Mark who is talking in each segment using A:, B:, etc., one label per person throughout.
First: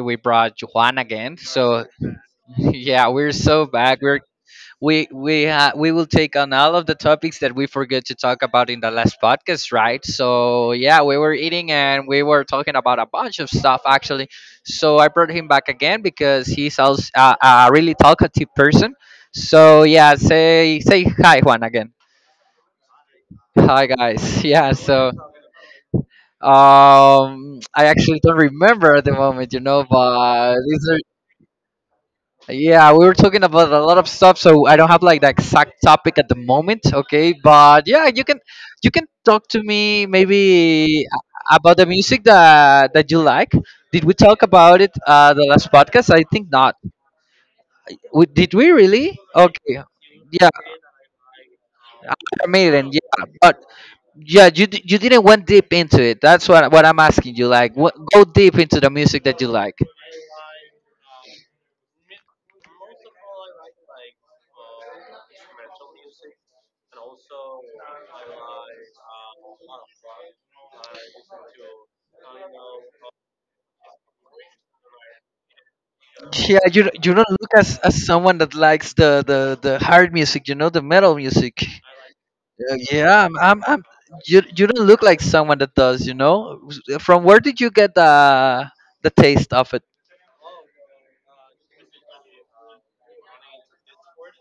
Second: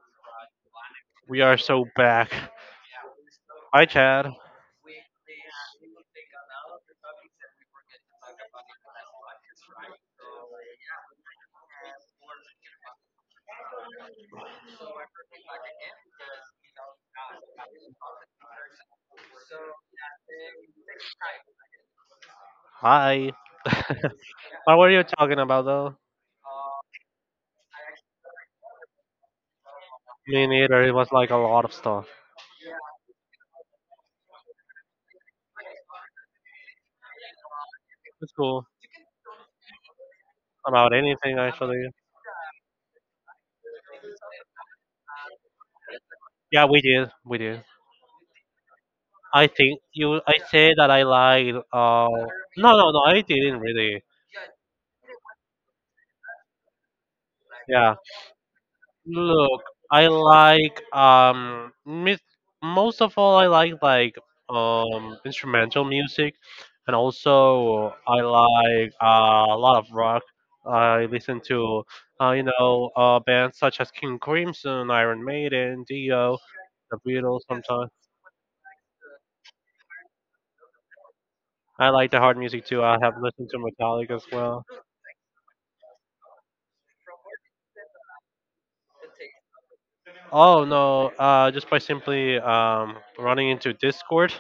A: we brought Juan again.
B: We are
A: So,
B: so back.
A: yeah, we're so
B: Hi,
A: back. We're
B: Chad.
A: we we uh, we will take on all of the topics that we forgot to talk about in the last podcast, right? So, yeah, we were eating and we were talking about a bunch of stuff actually. So I brought him back again because he's also a really talkative person. So yeah, say hi, Juan, again.
B: Hi.
A: Hi, guys. Yeah,
B: What were you
A: so.
B: talking about though?
A: I actually don't remember at the moment,
B: Me neither. It was like a lot of stuff.
A: yeah, we were talking about a lot of stuff, so I don't have like the exact topic at the moment, okay? But yeah, you
B: It's
A: can
B: cool
A: you can talk to me
B: about
A: maybe
B: anything
A: about the
B: actually.
A: music that you like. Did we talk about it the last podcast? I think
B: Yeah,
A: not.
B: we did. We did.
A: Did we really?
B: I
A: Okay.
B: think you. I
A: Yeah,
B: said that I like.
A: Iron
B: No,
A: Maiden.
B: no, no. I
A: Yeah,
B: didn't
A: but
B: really.
A: yeah, you didn't went deep into it. That's what I'm asking you. Like,
B: Yeah.
A: what, go deep into the music that you
B: Look,
A: like.
B: I like most of all I like instrumental music and also I like a lot of rock. I listen to bands such as King Crimson, Iron Maiden, Dio,
A: Yeah,
B: The
A: you don't
B: Beatles
A: look
B: sometimes.
A: as someone that likes the hard music, you know, the metal music.
B: I like the hard music too. I have
A: Yeah, I'm,
B: listened to
A: I'm, I'm
B: Metallica as
A: you
B: well.
A: you don't look like someone that does, you know. From where did you get the taste of it?
B: Oh no, just by simply running into Discord.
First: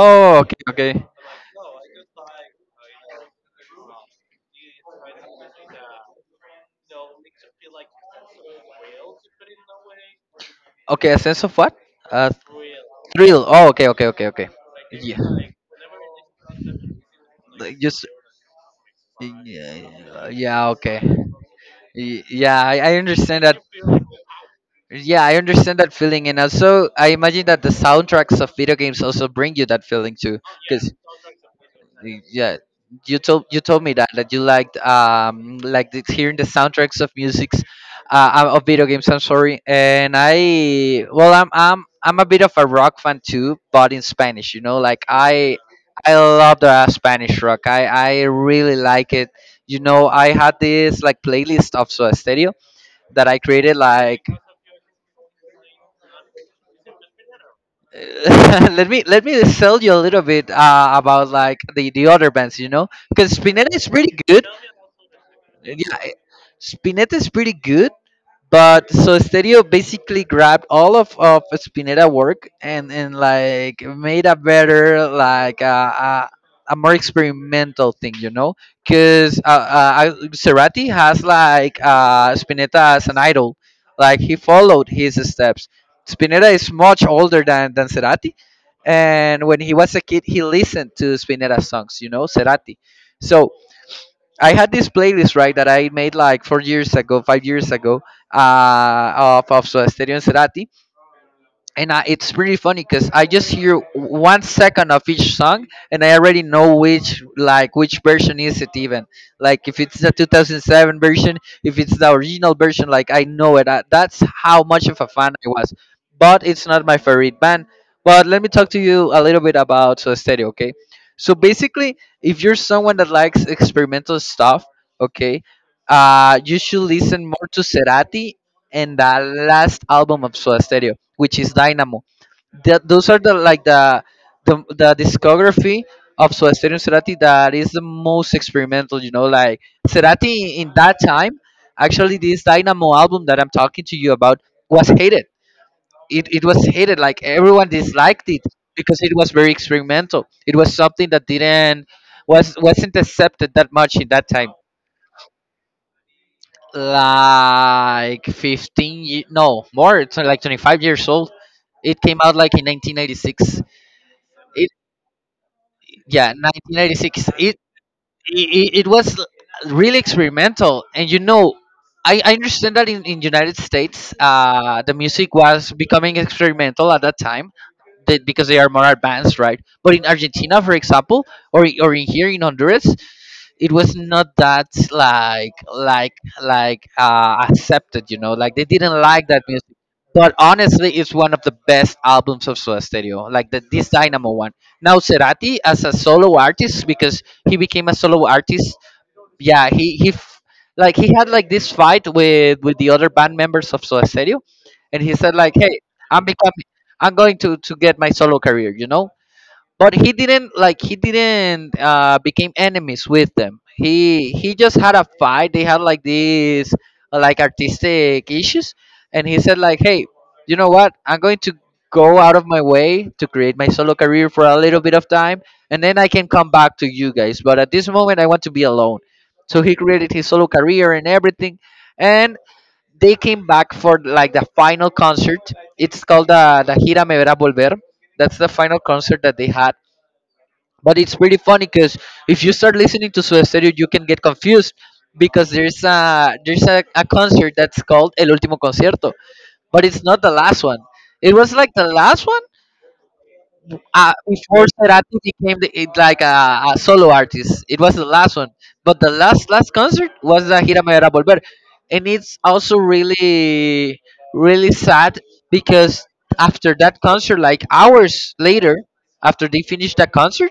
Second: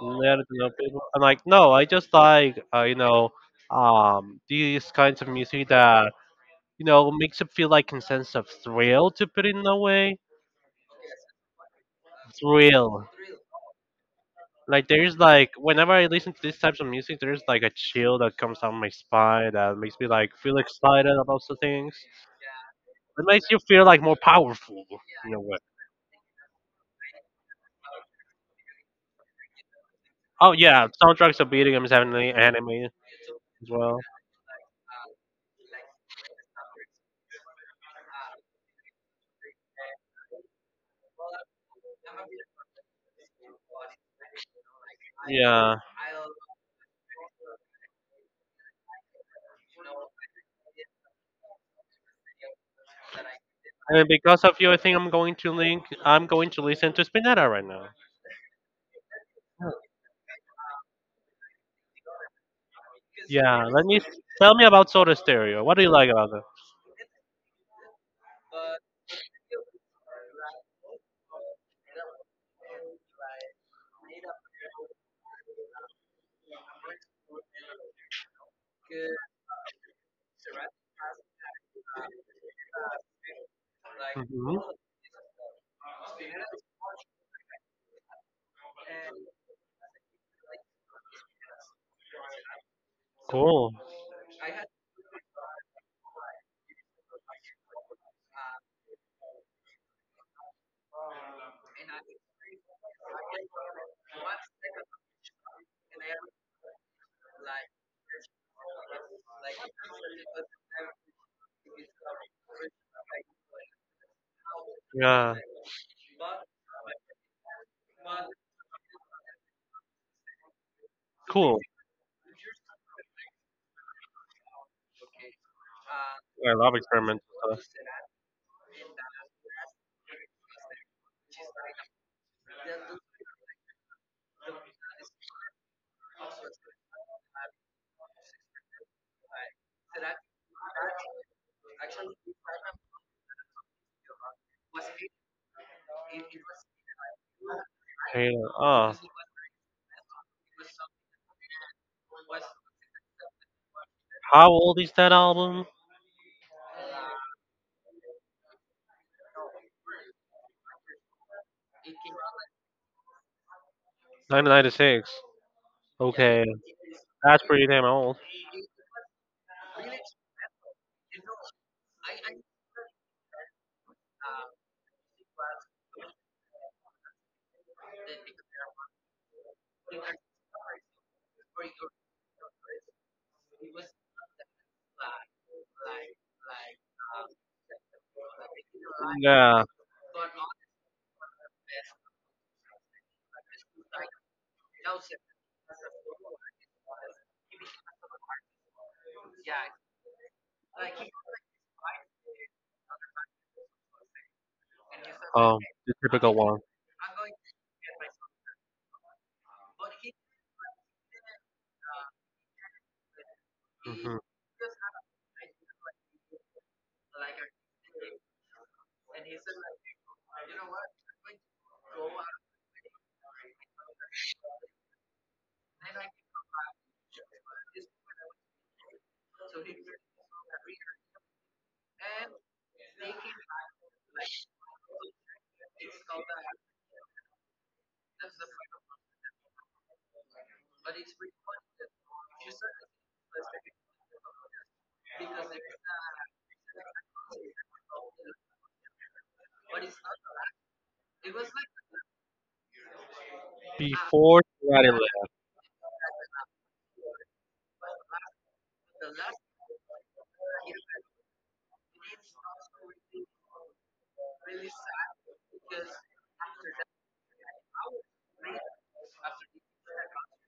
B: Yeah, you
A: okay,
B: know, people,
A: okay,
B: I'm like, no, I just like, these kinds of music that, makes you feel like a sense of thrill to put it in a way.
A: okay. A sense of what? Uh,
B: Thrill.
A: thrill. Oh, okay, okay, okay, okay.
B: Like,
A: Yeah,
B: there's like, whenever I listen to these types of music, there's like a
A: like just
B: chill that comes down my spine that makes me
A: yeah,
B: like feel
A: yeah, okay.
B: excited about some things.
A: Yeah, I
B: It
A: understand
B: makes you
A: that.
B: feel like more powerful
A: Yeah,
B: in
A: I
B: a way.
A: understand that feeling, and also I imagine that the soundtracks of video games also bring you that feeling too.
B: Oh, yeah,
A: Because
B: soundtracks of video games, anime,
A: yeah,
B: anime
A: you told you
B: as
A: told me
B: well.
A: that you liked like hearing the soundtracks of musics, of video games. I'm sorry, and I well I'm a bit of a rock fan too, but in Spanish. You know, like I
B: Yeah.
A: I love the Spanish rock. I really like it. You know, I had this like playlist of Soda Stereo that I created
B: And
A: like.
B: because of you, I think I'm going to link. I'm going to listen to Spinetta right now.
A: Let me sell you a little bit about like the other bands, you know, because
B: Yeah,
A: Spinetta
B: let
A: is
B: me
A: pretty good.
B: tell me about Soda Stereo. What do you
A: Yeah,
B: like about them?
A: Spinetta is pretty good. But so Stereo basically grabbed all of Spinetta work and like made a better like a more experimental thing, you know, because Cerati has like Spinetta as an idol, like he
B: Hmm.
A: followed his steps. Spinetta is much older than Cerati, and when he was a kid, he listened to Spinetta songs, you know, Cerati. So
B: Cool.
A: I had this playlist, right, that I made like 4 years ago, 5 years ago, uh, of Soda Stereo and Cerati, and it's really funny because I just hear one second of each song, and I already know which, like, which version is it even. Like if it's the 2007 version, if it's the original version, like I know it. That's how much of a fan
B: Yeah,
A: I was. But it's not my favorite band. But let me talk to you a little bit about Soda Stereo, okay? So
B: cool.
A: basically, if you're someone that likes experimental stuff, okay,
B: I
A: you
B: love
A: should
B: experimental
A: listen more to
B: stuff.
A: Cerati and the last album of Soda Stereo, which is Dynamo. Those are the like the discography of Soda Stereo and Cerati that is the most experimental. You know, like Cerati in that time, actually, this Dynamo album that I'm talking to you about was hated. It was hated. Like everyone disliked
B: Hey,
A: it
B: uh,
A: because it was very experimental. It was something that didn't was wasn't accepted that much in that
B: how
A: time,
B: old is that album?
A: like 15 no, more, it's like 25 years old. It came out like in 1996. It
B: 1996.
A: Yeah,
B: Okay,
A: 1996.
B: that's pretty damn old.
A: It was really experimental, and you know, I understand that in United States, the music was becoming experimental at that time, that because they are more advanced, right? But in Argentina, for example, or in here in Honduras, it was not that, like like accepted, you know. Like they didn't like that
B: Yeah.
A: music. But honestly, it's one of the best albums of Soda Stereo, like the this Dynamo one. Now Cerati as a solo artist, because he became a solo artist. Yeah, like he had like this fight with the other band members of Soda Stereo, and he said like,
B: Um,
A: "Hey,
B: the
A: I'm
B: typical one.
A: becoming, I'm going to get my solo career," you know, but he didn't, like he didn't became enemies with them.
B: Hmm.
A: He just had a fight. They had like these like artistic issues, and he said like, hey, you know what, I'm going to go out of my way to create my solo career for a little bit of time, and then I can come back to you guys, but at this moment I want to be alone. So he created his solo career and everything, and they came back for like the final concert. It's called the Gira Me Verá Volver. That's the final concert that they had. But it's pretty funny, because if you start listening to su Stereo, you can get confused, because there's a concert that's called El Último Concierto, but it's not the last one. It was like the last one
B: Before
A: before
B: Karate
A: Cerati
B: Lab.
A: became the, it like a solo artist. It was the last one, but the last last concert was the Gira Me Verás Volver, and it's also really really sad, because after that concert, like hours later, after they finished that concert,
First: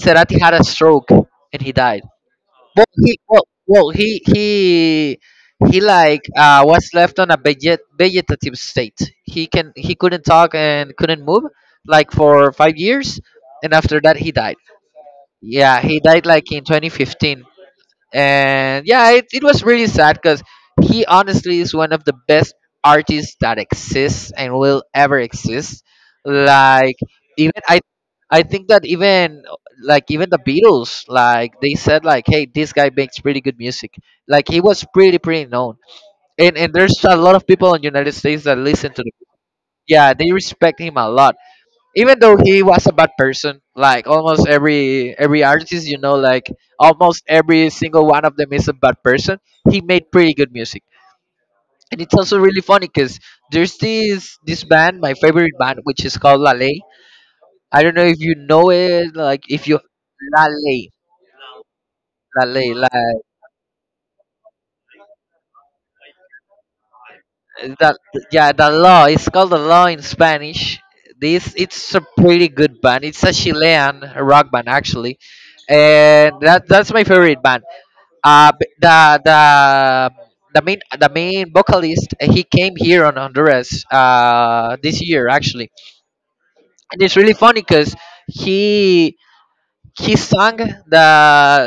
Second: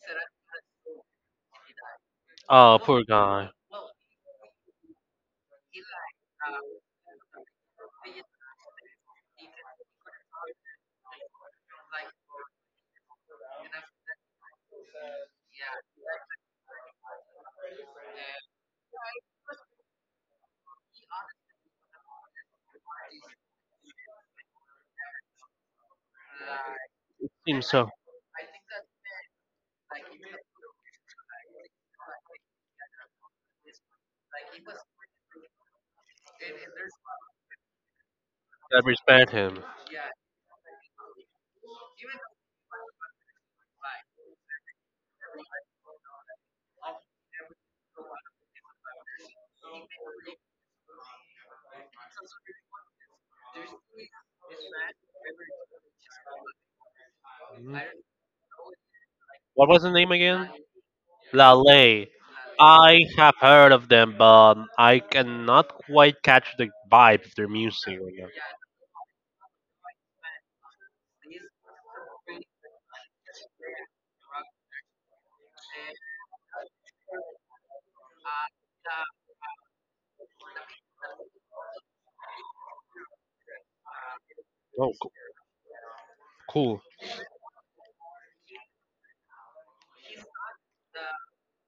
A: Cerati had a stroke and he died.
B: Oh,
A: Well,
B: poor
A: he well,
B: guy.
A: well he he he like was left on a vegetative state. He couldn't talk and couldn't move like for 5 years, and after that he died. Yeah, he died like in 2015, and yeah, it was really sad, because he honestly is one of the best artists that exists and will ever exist. Like,
B: It
A: even
B: seems
A: i
B: so.
A: i think that even like even the Beatles, like they said like, hey, this guy makes pretty good music. Like he was pretty pretty known, and there's a lot of people in the United States that
B: I
A: listen to the,
B: respect him.
A: yeah, they respect him a lot, even though he was a bad person, like almost every artist, you know, like almost every single one of them is a bad person. He made pretty good music. And it's also really funny because there's this band, my favorite band, which is called La Ley. I
B: Mhm.
A: don't know if you know it, like if
B: What
A: you,
B: was the name
A: La
B: again?
A: Ley,
B: Lale.
A: La Ley,
B: I have heard of them, but I cannot quite catch the vibe of their
A: that,
B: music right now.
A: yeah, the law, it's called the law in Spanish. This It's a pretty good band. It's a Chilean rock band, actually, and that's my favorite band. uh b- the the the main, the main vocalist, he came here on Honduras
B: Oh,
A: this
B: cool.
A: year, actually.
B: Cool.
A: And it's really funny because he he sang the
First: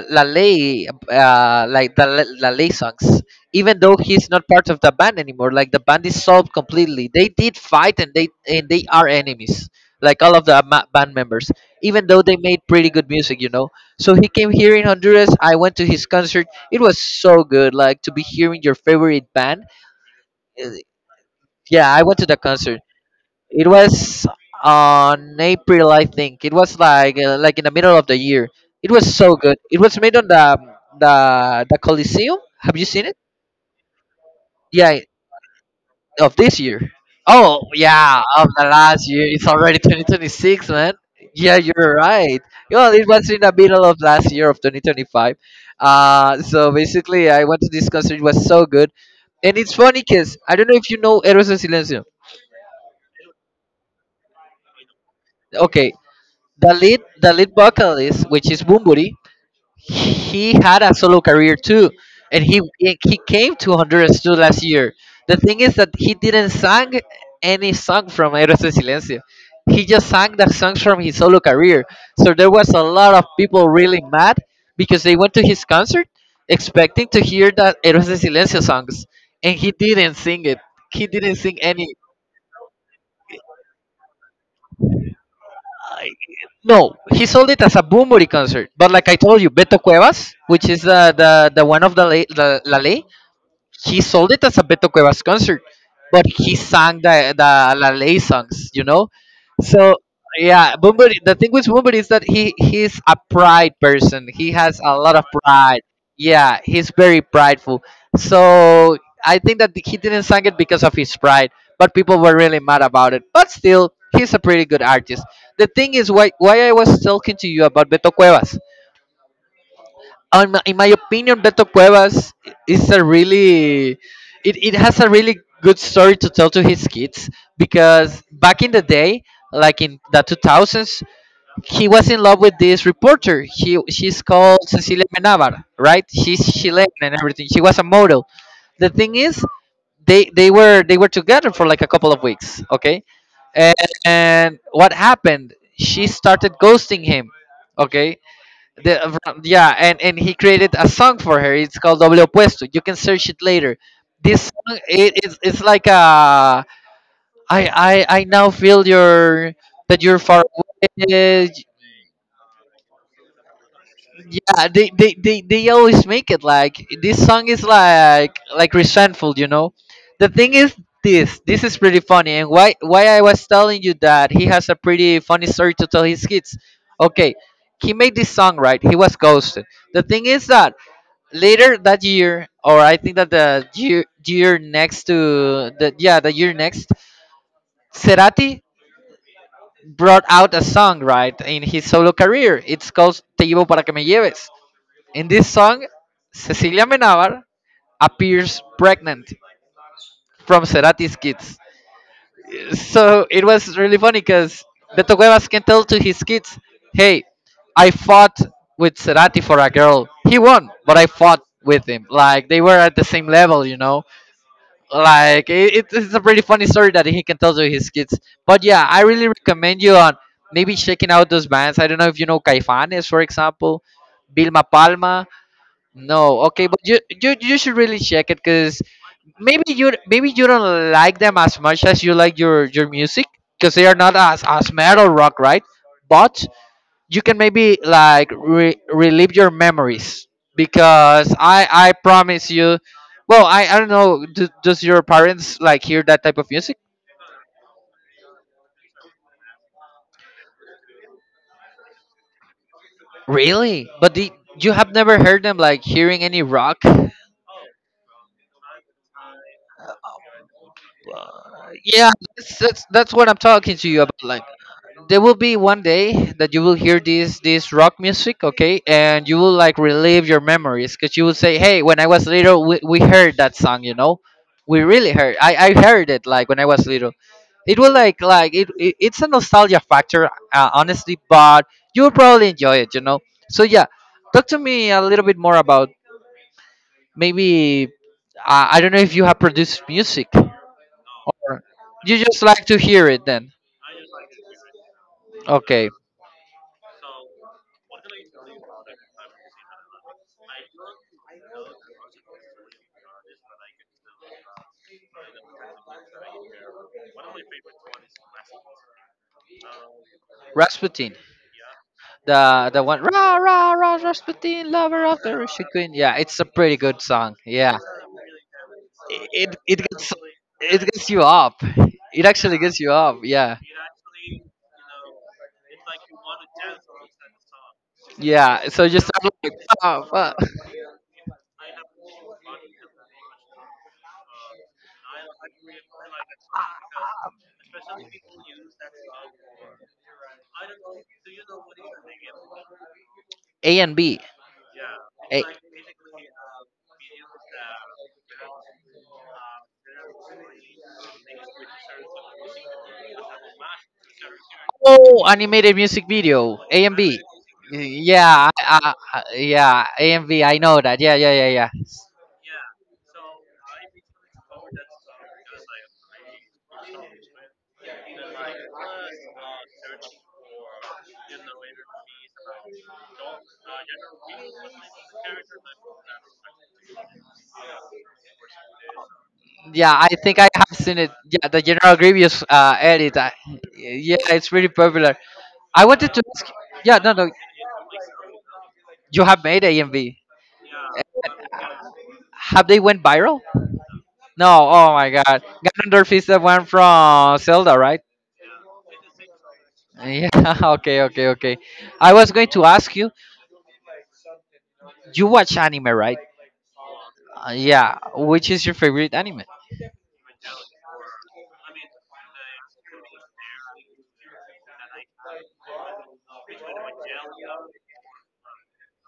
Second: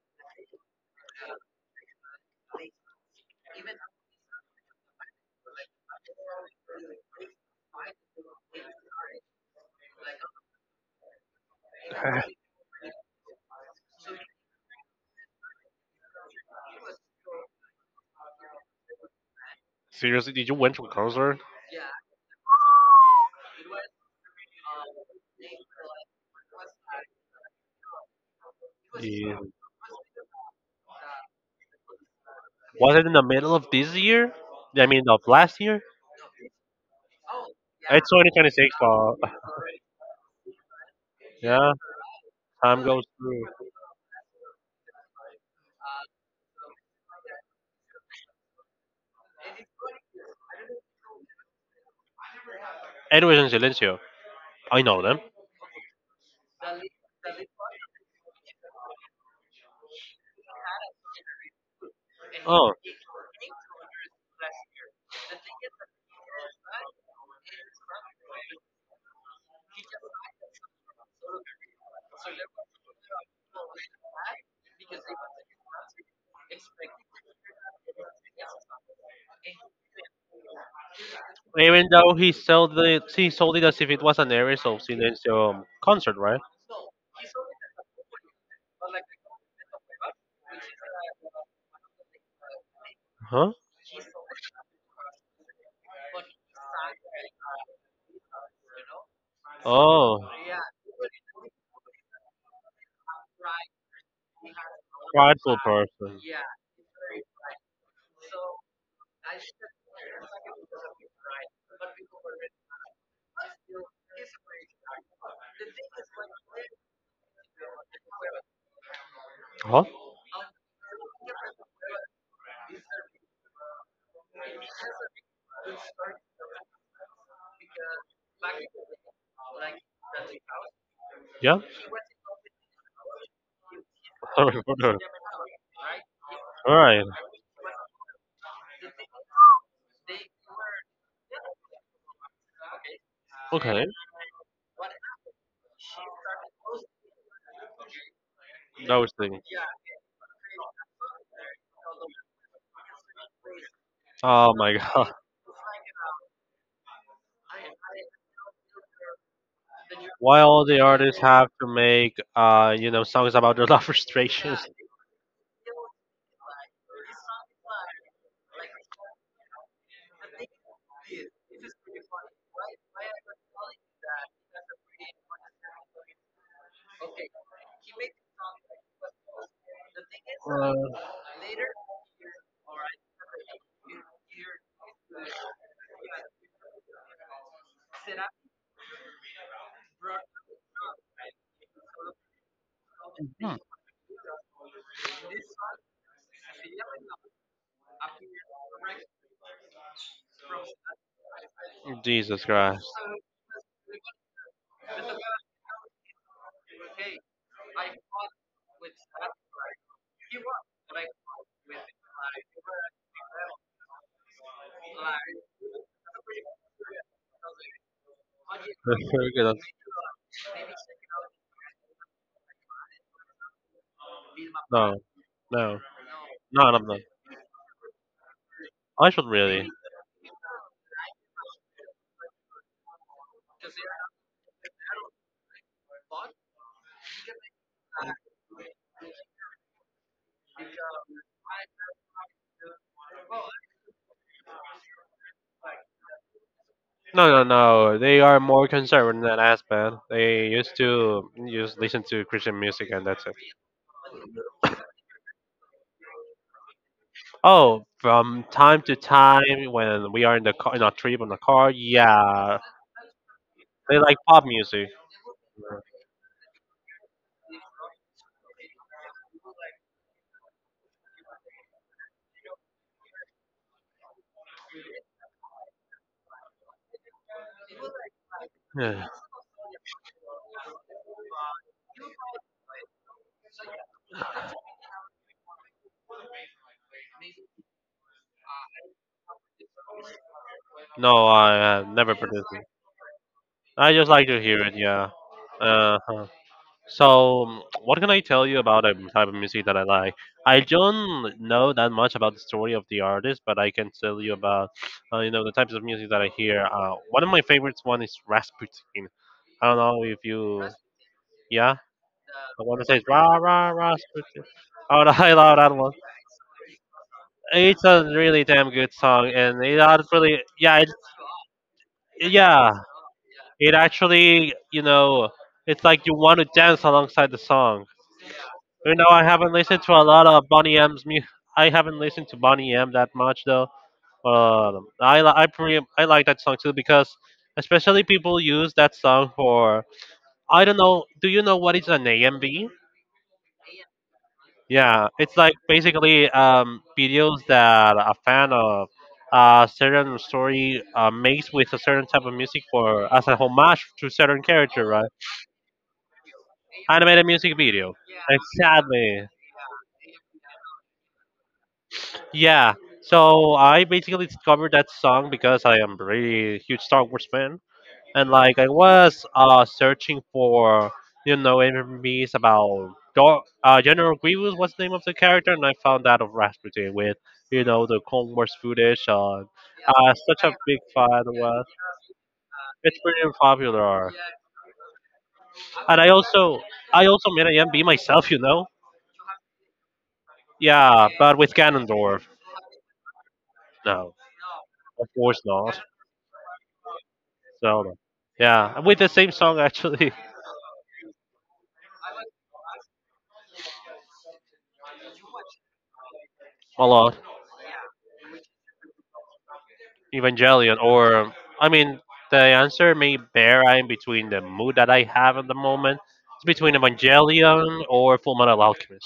A: Lalay, like the Lalay songs, even though he's not part of the band anymore. Like the band is solved completely. They did fight, and they are enemies. Like all of the band members, even though they made pretty good music, you know. So he came here in Honduras. I went to his concert. It was so good. Like to be hearing your favorite band.
B: Seriously, did you
A: Uh,
B: went to a concert?
A: Yeah, I went to the concert. It was on April, I think. It was like in the middle of the year. It was so
B: Yeah.
A: good. It was made on the the Coliseum. Have you
B: Was
A: seen
B: it in
A: it?
B: the middle of this year? I
A: Yeah,
B: mean, of last year?
A: of this year. Oh
B: It's
A: yeah, of the
B: 2026,
A: last
B: but
A: year. It's already 2026, man. Yeah,
B: yeah,
A: you're right.
B: time
A: Well,
B: goes
A: it was in
B: through.
A: the middle of last year, of 2025. So basically, I went to this concert. It was so good, and it's funny because I don't know if you know Eros and Silencio.
B: Anyways, in Silencio, I know them.
A: Okay, the lead, the lead vocalist, which is Bumburi, he had a solo career too, and he
B: Oh,
A: he came to Honduras too last year. The thing is that he didn't sang any song from Héroes En Silencio. He just sang the songs from his solo career. So there was a lot of people really mad because they went to his concert expecting to hear the Héroes En Silencio songs, and he didn't sing it. He didn't sing any
B: even though he sold it as if it was an Aries of Silentium concert, right?
A: No, he sold it as a Boom concert. But like I told you, Beto Cuevas, which is the one of the La Ley,
B: Huh?
A: he sold it as a Beto Cuevas concert, but he sang the La Ley songs, you know. So
B: Oh,
A: yeah, Bumburi. The thing with Bumburi is that he's a pride person. He has a lot of
B: prideful
A: pride.
B: person.
A: Yeah, he's very prideful. So I think that he didn't sang it because of his pride, but people were really mad about it. But still, he's a pretty good artist. The thing is why I was talking to you about Beto Cuevas
B: Huh?
A: in my opinion, Beto Cuevas is a really it has a really good story to tell to his kids because back in the day, like in the 2000s,
B: Yeah.
A: he was in love with this reporter. He she's called Cecilia Menabar, right? She's
B: All
A: Chilean
B: right.
A: and everything. She was a model. The thing is, they were together for like a couple of weeks, okay? And,
B: Okay.
A: and what happened? She started ghosting him, okay? The, uh,
B: Ghosting.
A: yeah, and he created a song for her. It's called Doble Opuesto. You can search it later. This
B: Oh my
A: song, it,
B: god.
A: it's, it's like I now feel your that you're
B: Why
A: far
B: all the artists
A: away.
B: have to make songs about their love frustrations?
A: Yeah, they always make it like this song is like resentful, you know. The thing is this. This is pretty funny, and why I was telling you that he has a pretty funny story to tell his kids. Okay, he made this song right. He was ghosted. The thing is that later that year, or I think that the year, year next to the yeah the year next, Cerati brought out a song right in his solo career. It's called "Te llevo para que me lleves." In this song, Cecilia Menabar appears pregnant from Cerati's kids.
B: Jesus Christ.
A: So it was really funny because Beto Cuevas can tell to his kids, "Hey, I fought with Cerati for a girl. He won, but I fought with him. Like they were at the same level, you know." Like it's a pretty funny story that he can tell to his kids, but yeah, I really
B: Very good.
A: recommend you on maybe checking out those bands. I don't know if you know Caifanes for example, Vilma
B: No,
A: Palma.
B: no,
A: No, okay,
B: no,
A: but
B: no, no.
A: you should really check it because
B: I should
A: maybe
B: really.
A: you don't like them as much as you like your music because they are not as as metal rock right, but you can maybe like relive your memories because I promise you. Well, I don't know. Does your parents like hear that type of music?
B: No, no, no. They are more conservative in that aspect. They used to just listen to Christian music and that's it.
A: Really? You have never heard them like hearing any rock?
B: Oh, from time to time when we are in the car, in our trip on the car,
A: Yeah,
B: yeah,
A: that's what I'm talking to
B: they
A: you
B: like
A: about. Like,
B: pop music.
A: there will be one day that you will hear this rock music, okay, and you will like relive your memories because you will say, "Hey, when I was little, we heard that song, you know, we really heard. I heard it like when I was little." It will like
B: Yeah.
A: it's a nostalgia factor, honestly, but you'll probably enjoy it, you know. So yeah, talk to me a little bit more about maybe I don't know if you have produced music,
B: No,
A: or
B: I never
A: you just like
B: participated.
A: to hear it then.
B: I just like to hear it. Yeah.
A: Okay.
B: Uh-huh. So, what can I tell you about the type of music that I like? I don't know that much about the story of the artist, but I can tell you about, the types of music that I hear. One of my favorites one is Rasputin. I don't know if you,
A: Rasputin.
B: yeah, the
A: the
B: one
A: the
B: that says
A: one,
B: "Ra
A: rah
B: Ra
A: rah rah
B: Rasputin."
A: Rasputin,
B: Oh,
A: lover of
B: I
A: the
B: love
A: Russian
B: that one.
A: queen. Yeah, it's a pretty good song. Yeah,
B: It's a really damn good song,
A: it
B: and it
A: it gets
B: actually,
A: it gets you up. It actually
B: yeah,
A: gets you up. Yeah,
B: it actually, it's like you want to dance alongside the song.
A: yeah. So
B: You know,
A: just
B: I
A: start
B: haven't
A: like
B: listened to a
A: "Fuck,
B: lot
A: fuck."
B: of Bonnie M's music. I haven't listened to Bonnie M that much though. But I li- I pre- I like that song too because especially people use that song for I don't know. Do you know what is an AMV?
A: A and B.
B: Yeah, it's
A: A-
B: like basically videos that a fan of a certain story makes with a certain type of music for as a homage to certain character, right?
A: oh, animated music video. A and B.
B: Animated music video.
A: Yeah,
B: Exactly.
A: yeah. A and B. I know that. Yeah, yeah, yeah, yeah.
B: Yeah. So I basically discovered that song because I am really huge Star Wars fan, and like I was searching for MMVs about General Grievous was the name of the character, and I found that of Rasputin with the Clone Wars footage.
A: Yeah, I think
B: Such
A: I
B: a
A: have
B: big
A: seen it.
B: fan
A: Yeah, the
B: was.
A: General Grievous
B: It's
A: edit.
B: pretty popular,
A: Yeah, it's really popular. I
B: and
A: wanted to ask. Yeah,
B: I
A: no, no.
B: also made an MB myself, you know.
A: You have made AMV.
B: Yeah, but with Ganondorf,
A: Have they went viral?
B: no,
A: No. Oh
B: of
A: my God.
B: course not.
A: Ganondorf is the one from Zelda,
B: Zelda.
A: right?
B: Yeah, with the same song actually.
A: Yeah. Okay. Okay. Okay. I was going to ask you. You watch anime, right?
B: A lot.
A: Yeah. Which is your favorite anime?
B: Evangelion, or I mean, the answer may vary between the mood that I have at the moment. It's between Evangelion or Full Metal Alchemist.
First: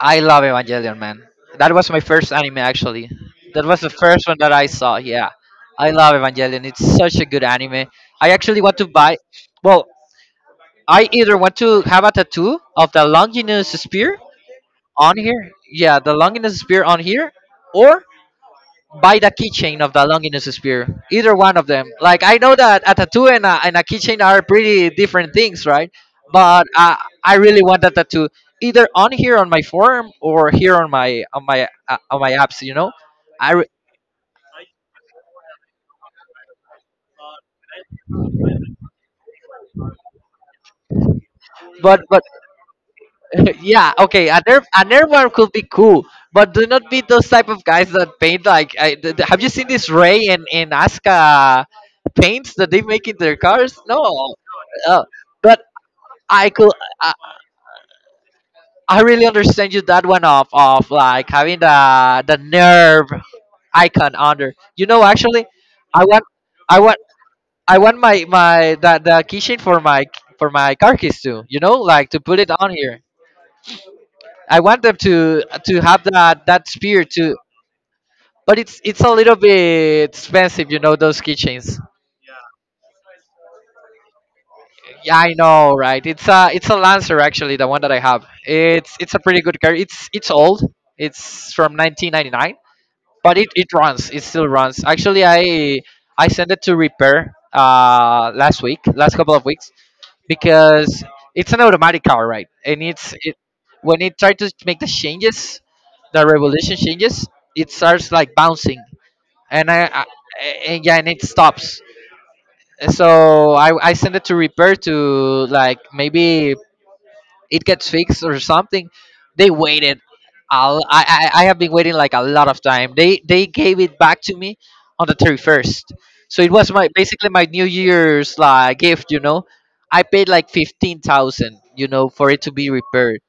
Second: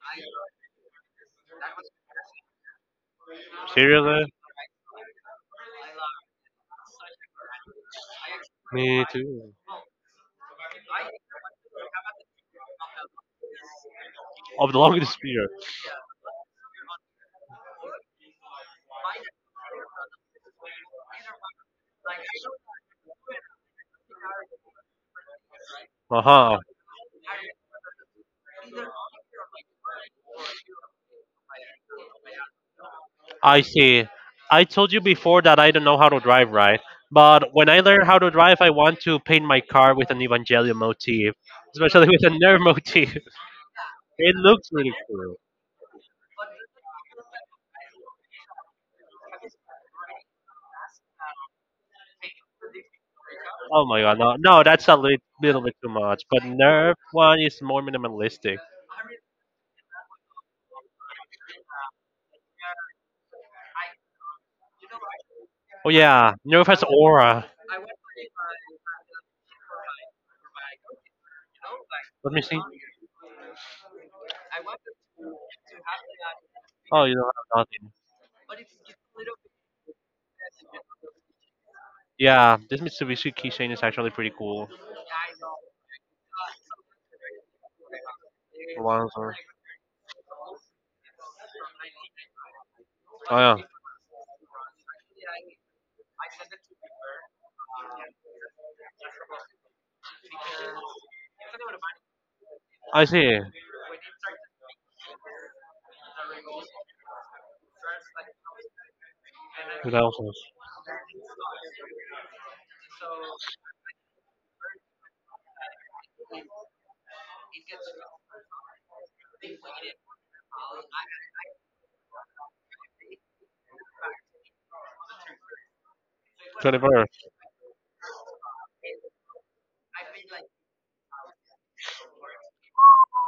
A: I love Evangelion, man. That was my first anime, actually. That was the first
B: Seriously,
A: one that I saw. Yeah, I love Evangelion. It's such a good anime. I actually want to
B: me
A: buy.
B: too.
A: Well, I either want to have a tattoo of the Longinus spear
B: Of the
A: on
B: longest period.
A: here, yeah, the Longinus spear on here, or buy the keychain of the Longinus spear. Either one of them. Like I know that a tattoo and a keychain are pretty different things, right?
B: Uh huh.
A: But I really want that tattoo either on here on my forearm or here on my on my on my abs. You know, I
B: I
A: re-
B: see. I told you before that I don't know how to drive right, but when I learn how to drive, I want to paint my car with an Evangelion motif, especially
A: but
B: with a nerve motif.
A: yeah, okay,
B: It
A: a nerf
B: looks
A: a
B: really
A: another one
B: cool.
A: could be cool, but do not be those type of guys that paint like. Have you seen this Ray and Asuka paints that they make in their cars?
B: Oh
A: No,
B: my god, no, no, that's a
A: oh,
B: little
A: but
B: bit too much. But
A: I could.
B: Nerf
A: I,
B: one is more minimalistic.
A: I really understand you that one of like having the nerve icon under. You know, actually,
B: Oh
A: I want
B: yeah, Nerf
A: I
B: has
A: want
B: aura.
A: I want my the keychain for my car keys too. You know, like to
B: Let
A: put
B: me
A: it
B: see.
A: on here. I want them to have that that
B: Oh,
A: spirit
B: you don't
A: to,
B: have nothing.
A: but it's a little bit expensive, you know, those keychains.
B: Yeah, this Mitsubishi keychain is actually pretty cool.
A: Yeah, I know, right? It's a Lancer actually, the one that I have. It's
B: Ones.
A: a pretty good car. It's old. It's from 1999, but
B: Oh
A: it
B: yeah,
A: it runs. It still runs. Actually, I sent it to repair last week, last couple of weeks, because it's an automatic car, right? And
B: I see.
A: when it tries to make the changes, the revolution changes, it starts like bouncing, and I
B: Without us.
A: and yeah, and it stops. So I send it to repair to like maybe it gets fixed or something. They waited. I'll, I have been waiting like a lot of time. They gave it back to me on the 31st. So it was my
B: 24.
A: basically my New Year's like gift. You know, I paid like 15,000. You know, for it to be repaired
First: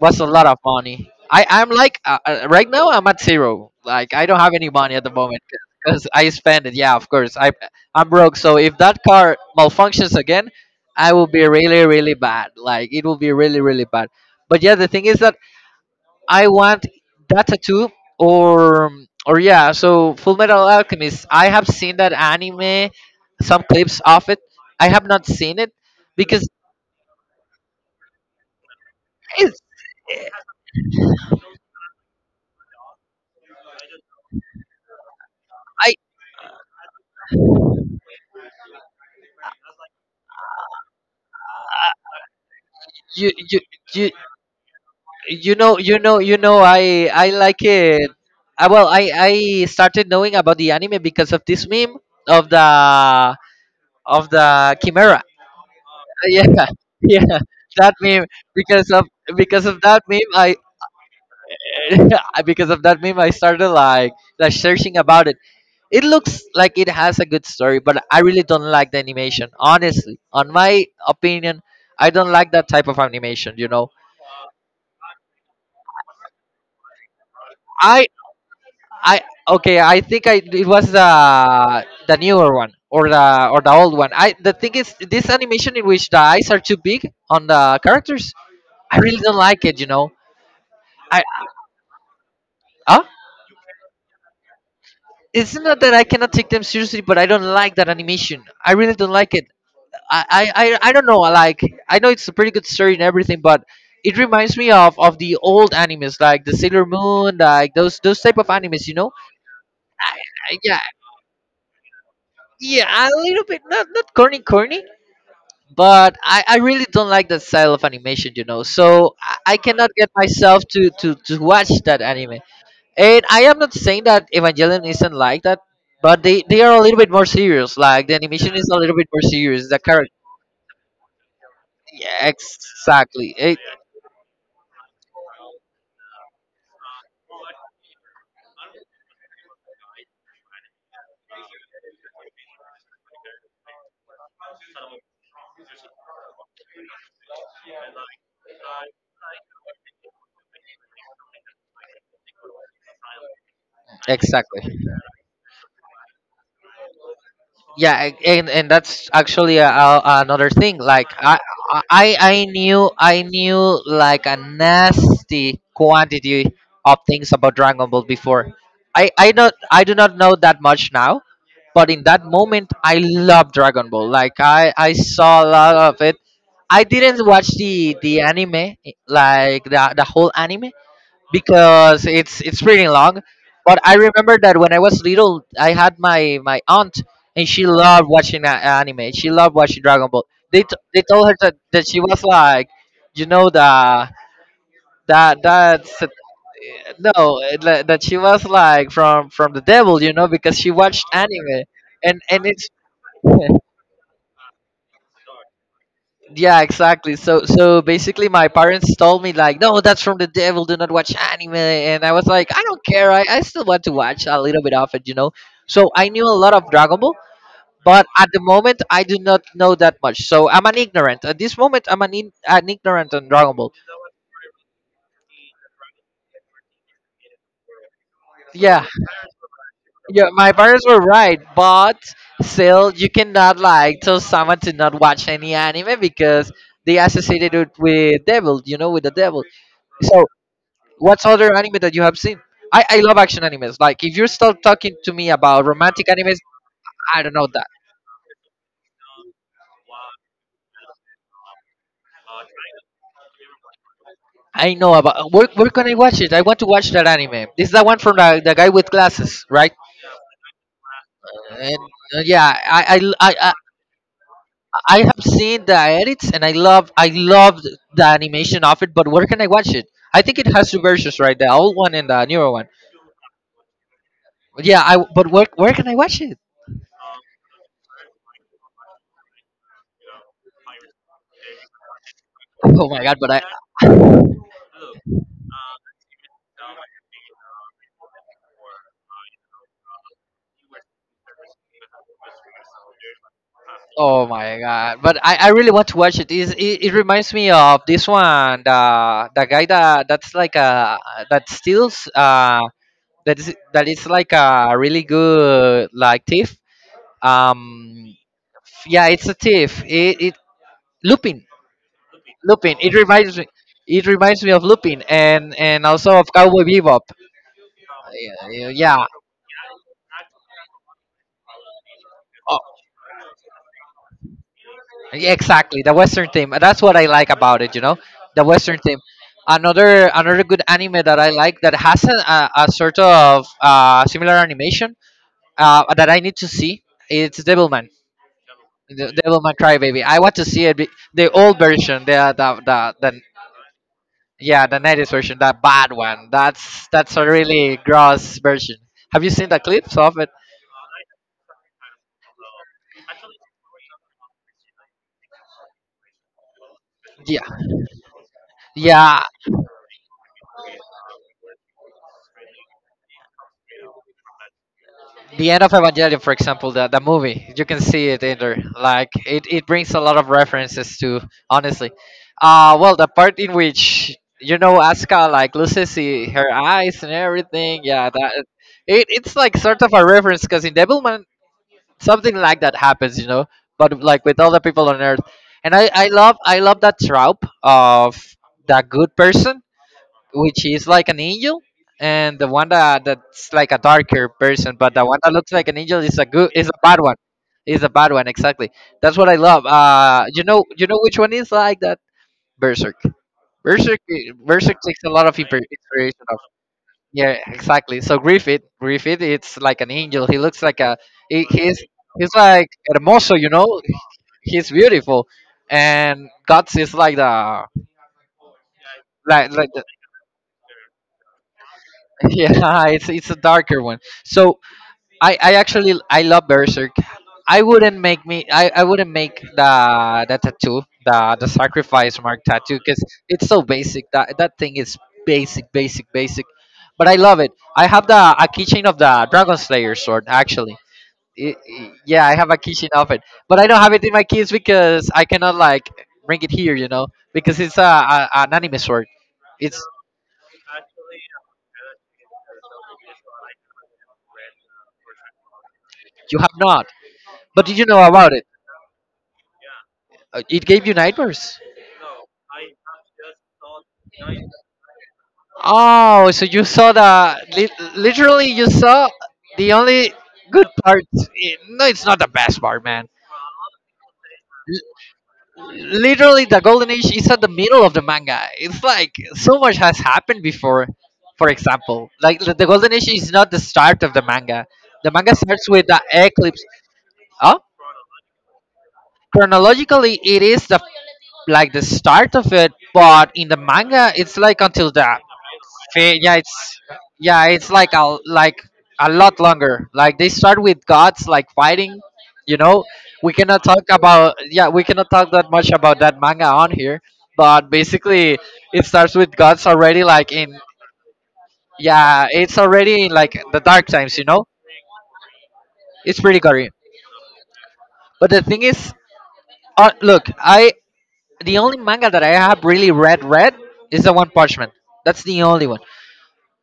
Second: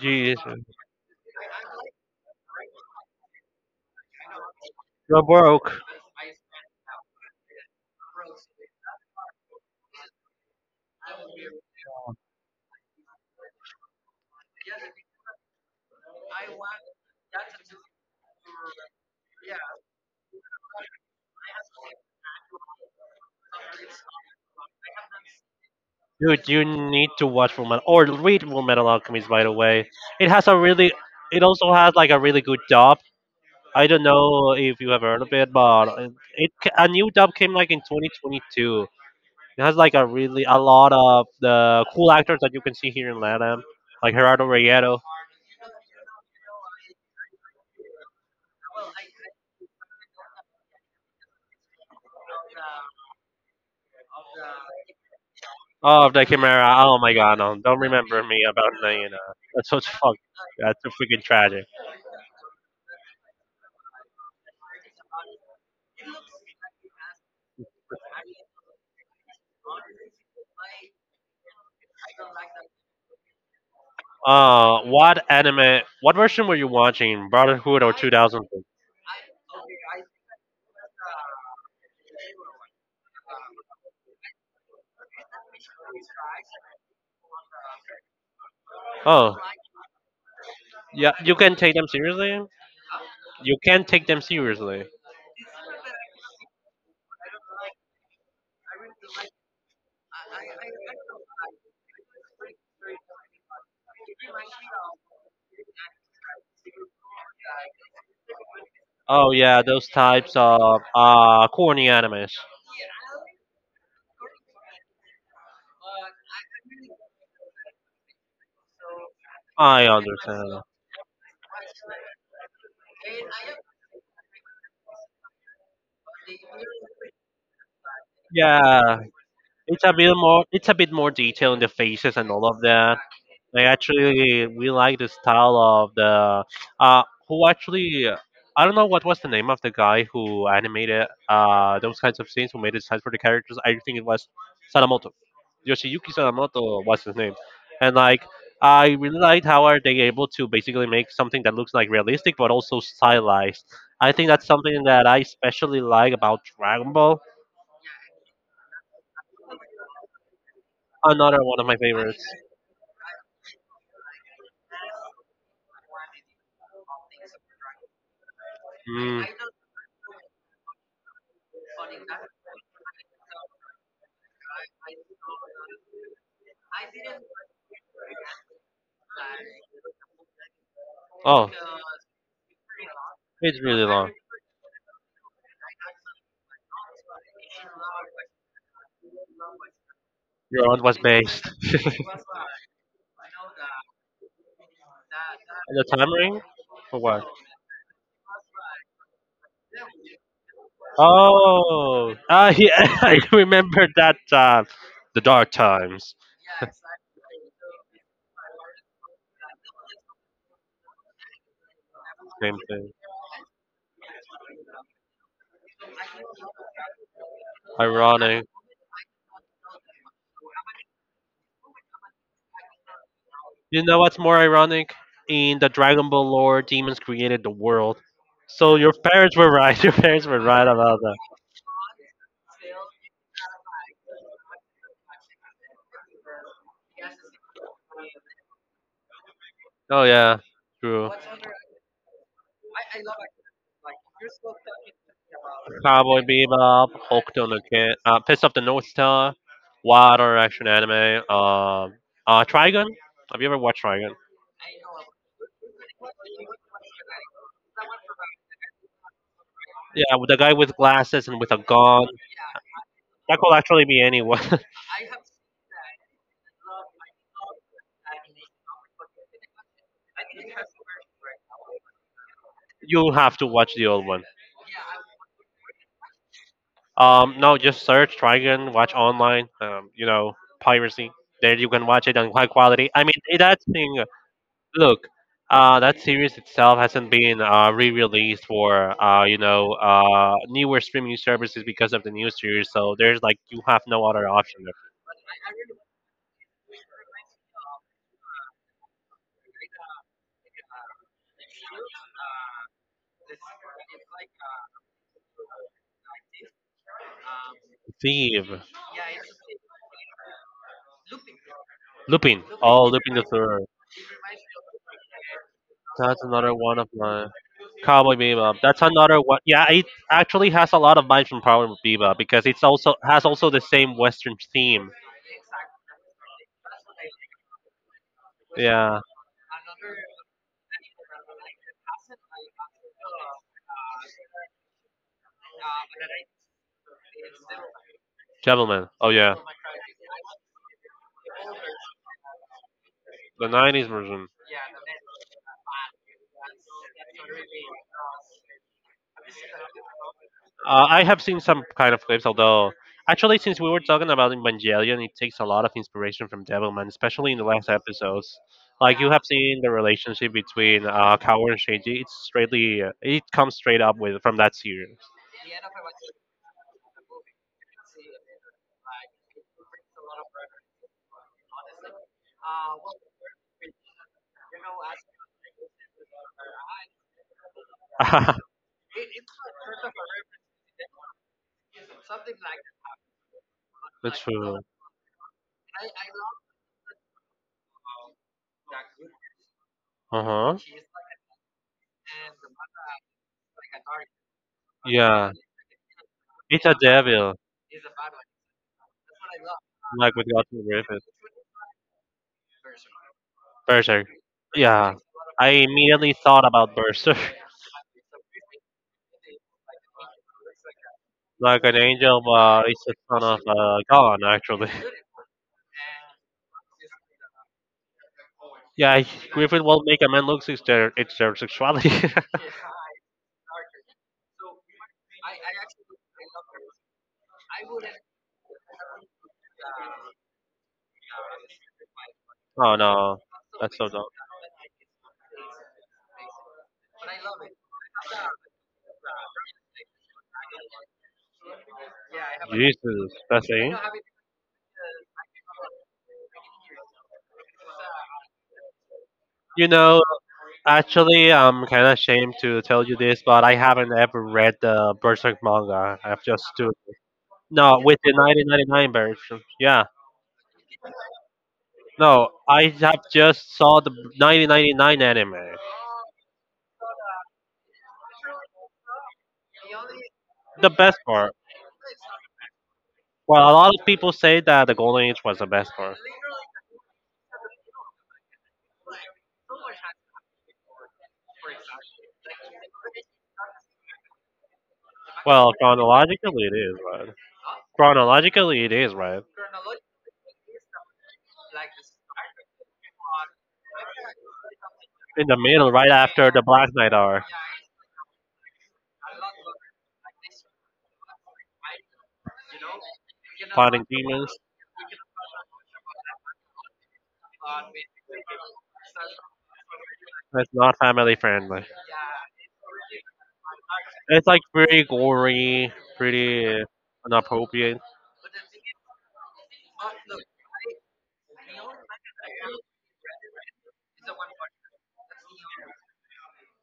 A: was a lot of money. I'm like right now I'm at zero. Like I don't have any money at the
B: You're
A: moment
B: broke.
A: because I spend it. Yeah, of course I'm broke. So if that car malfunctions again, I will be really really bad. Like it will be really really bad. But yeah, the thing is that I want that tattoo or or yeah. So Full Metal Alchemist. I have seen that anime, some clips of it. I have not seen it because
B: Dude, you need to watch Full Metal or read Full Metal Alchemist. By the
A: it's
B: way, it has a really, it also has like a really good dub. I don't know if you have heard of it, but
A: I
B: it a new dub came like in 2022. It has like a really a lot of the cool actors that you can see here in
A: you you
B: Latam,
A: you
B: like Gerardo Reyero.
A: you know I like it. I, well I started knowing about the anime because of this meme of the of the chimera
B: Oh, the
A: yeah
B: Chimera. Oh my God,
A: yeah
B: no! Don't
A: that
B: remember
A: meme
B: me about
A: because of
B: Nayana.
A: because
B: That's
A: of
B: what's
A: that
B: fuck.
A: meme I
B: That's so freaking tragic.
A: because of that meme I started like searching about it. It looks like it has a good story, but I really don't like the animation, honestly, on my opinion. I don't like that type of animation, you know.
B: What anime? What version were you watching? Brotherhood or
A: I.
B: 2000?
A: I Okay. I think I it was the newer one or the old one. I the thing is this animation in which the eyes are too big on the characters. I really
B: Oh,
A: don't like it. You know,
B: yeah.
A: I
B: You can take them seriously.
A: huh?
B: You can take them seriously.
A: It's not that I cannot take them seriously, but I don't like that animation. I really don't like it. I I I don't know. Like I know it's a pretty good story and everything, but it reminds me of the old animes like the Sailor Moon, like those type of animes. You know,
B: Oh yeah, those types
A: uh,
B: of
A: yeah,
B: corny animes.
A: yeah, a little bit not not corny corny, but I really don't like that style of animation, you know. So I
B: I
A: cannot get
B: understand.
A: myself to watch that anime. And I am not saying that Evangelion isn't like that, but they are a little bit more serious. Like the animation is a little
B: Yeah,
A: bit more serious. The
B: it's a
A: character,
B: bit more. It's a bit more detail in the
A: yeah,
B: faces and all of that.
A: exactly, it,
B: I actually we like the style of the uh who actually I don't know what was the name of the guy who animated those kinds of scenes who made the designs for the characters. I think it was Sadamoto. Yoshiyuki Sadamoto was his name. And like I really liked how are they able to basically make something that looks like realistic but also stylized. I think that's
A: exactly.
B: something that I especially like about Dragon Ball.
A: Yeah, and that's actually another thing like I,
B: Another one of my
A: I
B: favorites.
A: i knew i knew like a nasty quantity of things about Dragon Ball before.
B: Mm.
A: I not I do not know that much now, but in that moment I love Dragon Ball like I saw a lot of it. I didn't watch the anime like the whole anime
B: Oh,
A: because it's pretty long.
B: it's
A: But
B: really
A: I
B: long.
A: remember that when I was little, I had my aunt, and she loved watching anime. She loved watching Dragon Ball.
B: Your aunt was
A: They told her
B: based.
A: that, that she was like, you know, the that
B: And the
A: that's
B: time ring? For what?
A: no that she was like from the devil, you know, because she watched anime,
B: Oh,
A: and
B: ah,
A: it's
B: yeah, I remember that. The dark times.
A: Yeah, exactly. So so basically my parents told me like, "No, that's from the devil. Do not watch anime." And I was like,
B: Same
A: "I don't
B: thing.
A: care. I still want to watch a little bit of it, you know." So I knew a lot of Dragon Ball, but at the
B: Ironic.
A: moment I do not know that much. So I'm an ignorant. At this moment I'm an ignorant on Dragon Ball.
B: You know what's more ironic? In the Dragon Ball lore, demons created the world. So
A: Yeah.
B: your parents were right. Your parents
A: Yeah,
B: were
A: my
B: right
A: parents were
B: about.
A: right, but still you cannot like tell someone to not watch any anime because they associated it with devil, you know, with the devil.
B: Oh
A: So
B: yeah, true.
A: what's other anime that you have seen? I love action animes. Like if you're still talking to me about romantic
B: Cowboy
A: animes,
B: Bebop,
A: I don't know
B: Hokuto no
A: that.
B: Ken, Piss of the North Star, Wild or Action Anime, Trigun. Have you ever watched Trigun?
A: I know about where can I watch it? I want to watch that anime. This is that one from the guy with glasses, right?
B: Yeah, with the guy with glasses and with a
A: And
B: gun.
A: yeah, I I, I
B: That
A: I
B: could actually be anyone.
A: I have seen the edits and I loved the animation of it. But where can I watch it? I think it has two versions, right? The old one and the newer one.
B: You'll have to watch the old one.
A: But yeah, I but where can I watch it?
B: No, just search Trigun, watch online. You know, piracy. There you can watch it on high
A: Oh
B: quality.
A: my
B: I mean,
A: god!
B: that's thing. Look, that series itself hasn't been re-released for newer streaming services because of the new series. So there's like you have no other
A: Oh my
B: option.
A: god! But I really want to watch it. Is it, it reminds me of this one the guy that's like a that steals that is like a really good like thief. Um,
B: Thief,
A: yeah, it's a thief. It Lupin
B: Lupin.
A: Lupin.
B: Oh,
A: It
B: Lupin the
A: reminds me
B: Third.
A: of Lupin and also
B: That's
A: of
B: another
A: Cowboy
B: one of
A: Bebop.
B: my Cowboy Bebop.
A: Yeah,
B: That's
A: yeah.
B: another one. Yeah, it actually has a lot of vibes from Cowboy Bebop because it's also has also the same Western theme.
A: Yeah, exactly the western theme, that's what I like about it, you know, the western
B: Yeah,
A: theme. Another good anime that I like that has a sort of similar animation that I need to see, it's Devilman,
B: Gentleman.
A: the
B: Oh yeah,
A: Devilman Crybaby. I want to see it the old version, the
B: the '90s version.
A: yeah, the 90s version, that bad one. That's a really gross version. Have you seen the clips of it?
B: I have seen some kind of clips, although actually, since we were talking about Evangelion, it takes a lot of inspiration from Devilman, especially in
A: Yeah,
B: the last episodes. Like you
A: yeah,
B: have seen the relationship between Kaoru and Shinji, it's straightly it comes straight up with from that series.
A: the end of Evangelion for example, the movie, you can see it in there. Like it brings a lot of references to, honestly, well the part in which, you know, Asuka like loses her eyes and everything, yeah, that, it, it's like sort of a reference because in Devilman something like that happens, you know, but
B: That's
A: like with all
B: true.
A: the people on earth. And I love that trope of the good person,
B: Uh huh.
A: which is like an angel, and the one that that's like a darker person, but the one that
B: Yeah,
A: looks like an angel is a
B: it's a
A: bad one.
B: devil,
A: Is a bad one, exactly. That's what I love.
B: like with Gotham
A: You know
B: Griffith.
A: which one is like that? Berserk. Berserk,
B: Berserk.
A: Berserk
B: Yeah,
A: takes a lot of
B: I immediately
A: inspiration of.
B: thought about Berserk.
A: Yeah, exactly. So Griffith, it's like an angel. He,
B: Like an
A: he's
B: angel,
A: he's like
B: but he's a son
A: hermoso,
B: of
A: you know.
B: a god,
A: He's
B: actually.
A: beautiful, and Guts is like the
B: Yeah,
A: like
B: Griffin
A: like
B: will
A: the,
B: make a man look it's their sexuality.
A: yeah. It's a darker one. So I actually I love Berserk. I wouldn't make the tattoo, the sacrifice mark
B: Oh
A: tattoo, because
B: no,
A: it's so
B: that's so dumb.
A: basic. That that thing is basic, basic, but I love it. I have the a keychain of the Dragon Slayer sword, actually. Yeah, I have a keychain
B: Jesus,
A: of it,
B: that's
A: but I
B: it.
A: don't have it in my keys because I cannot like bring it here, you know, because it's a an anime sword.
B: You
A: It's
B: know, actually, I'm kind of ashamed to tell you this, but I haven't ever read the Berserk manga. I've
A: you
B: just
A: have
B: do
A: not, but did
B: no
A: you
B: with
A: know
B: the
A: about it?
B: 1999 version. Yeah,
A: It gave you nightmares.
B: no, I have just saw the 1999 anime.
A: Oh, so you saw the literally you saw the only good
B: The best
A: part.
B: part.
A: No, it's not the best part, man.
B: Well, a lot of people say that the Golden
A: L-
B: Age was the best part.
A: Literally, the Golden Age is at the middle of the manga. It's like so much has happened before. For example, like the Golden Age is not the start of the manga. The manga
B: Well,
A: starts with the
B: chronologically it
A: eclipse.
B: is, right?
A: Oh,
B: Chronologically it is, right?
A: chronologically, it is the like the start of it, but in the manga, it's like until the
B: In the middle, right
A: Fe-
B: after
A: yeah
B: the Black
A: it's
B: Knight are
A: yeah, it's like a a lot longer. Like they start with gods like fighting, you know. We cannot talk
B: fighting demons.
A: about, yeah, we cannot talk that much about that manga on here, but basically it starts with gods already like
B: It's
A: in,
B: not family friendly.
A: yeah, it's already in like the dark times, you
B: It's like
A: know,
B: pretty gory,
A: it's pretty
B: pretty
A: gory.
B: inappropriate.
A: But the thing is, look, I the only manga that I have really read is the One Punch Man. That's the only one.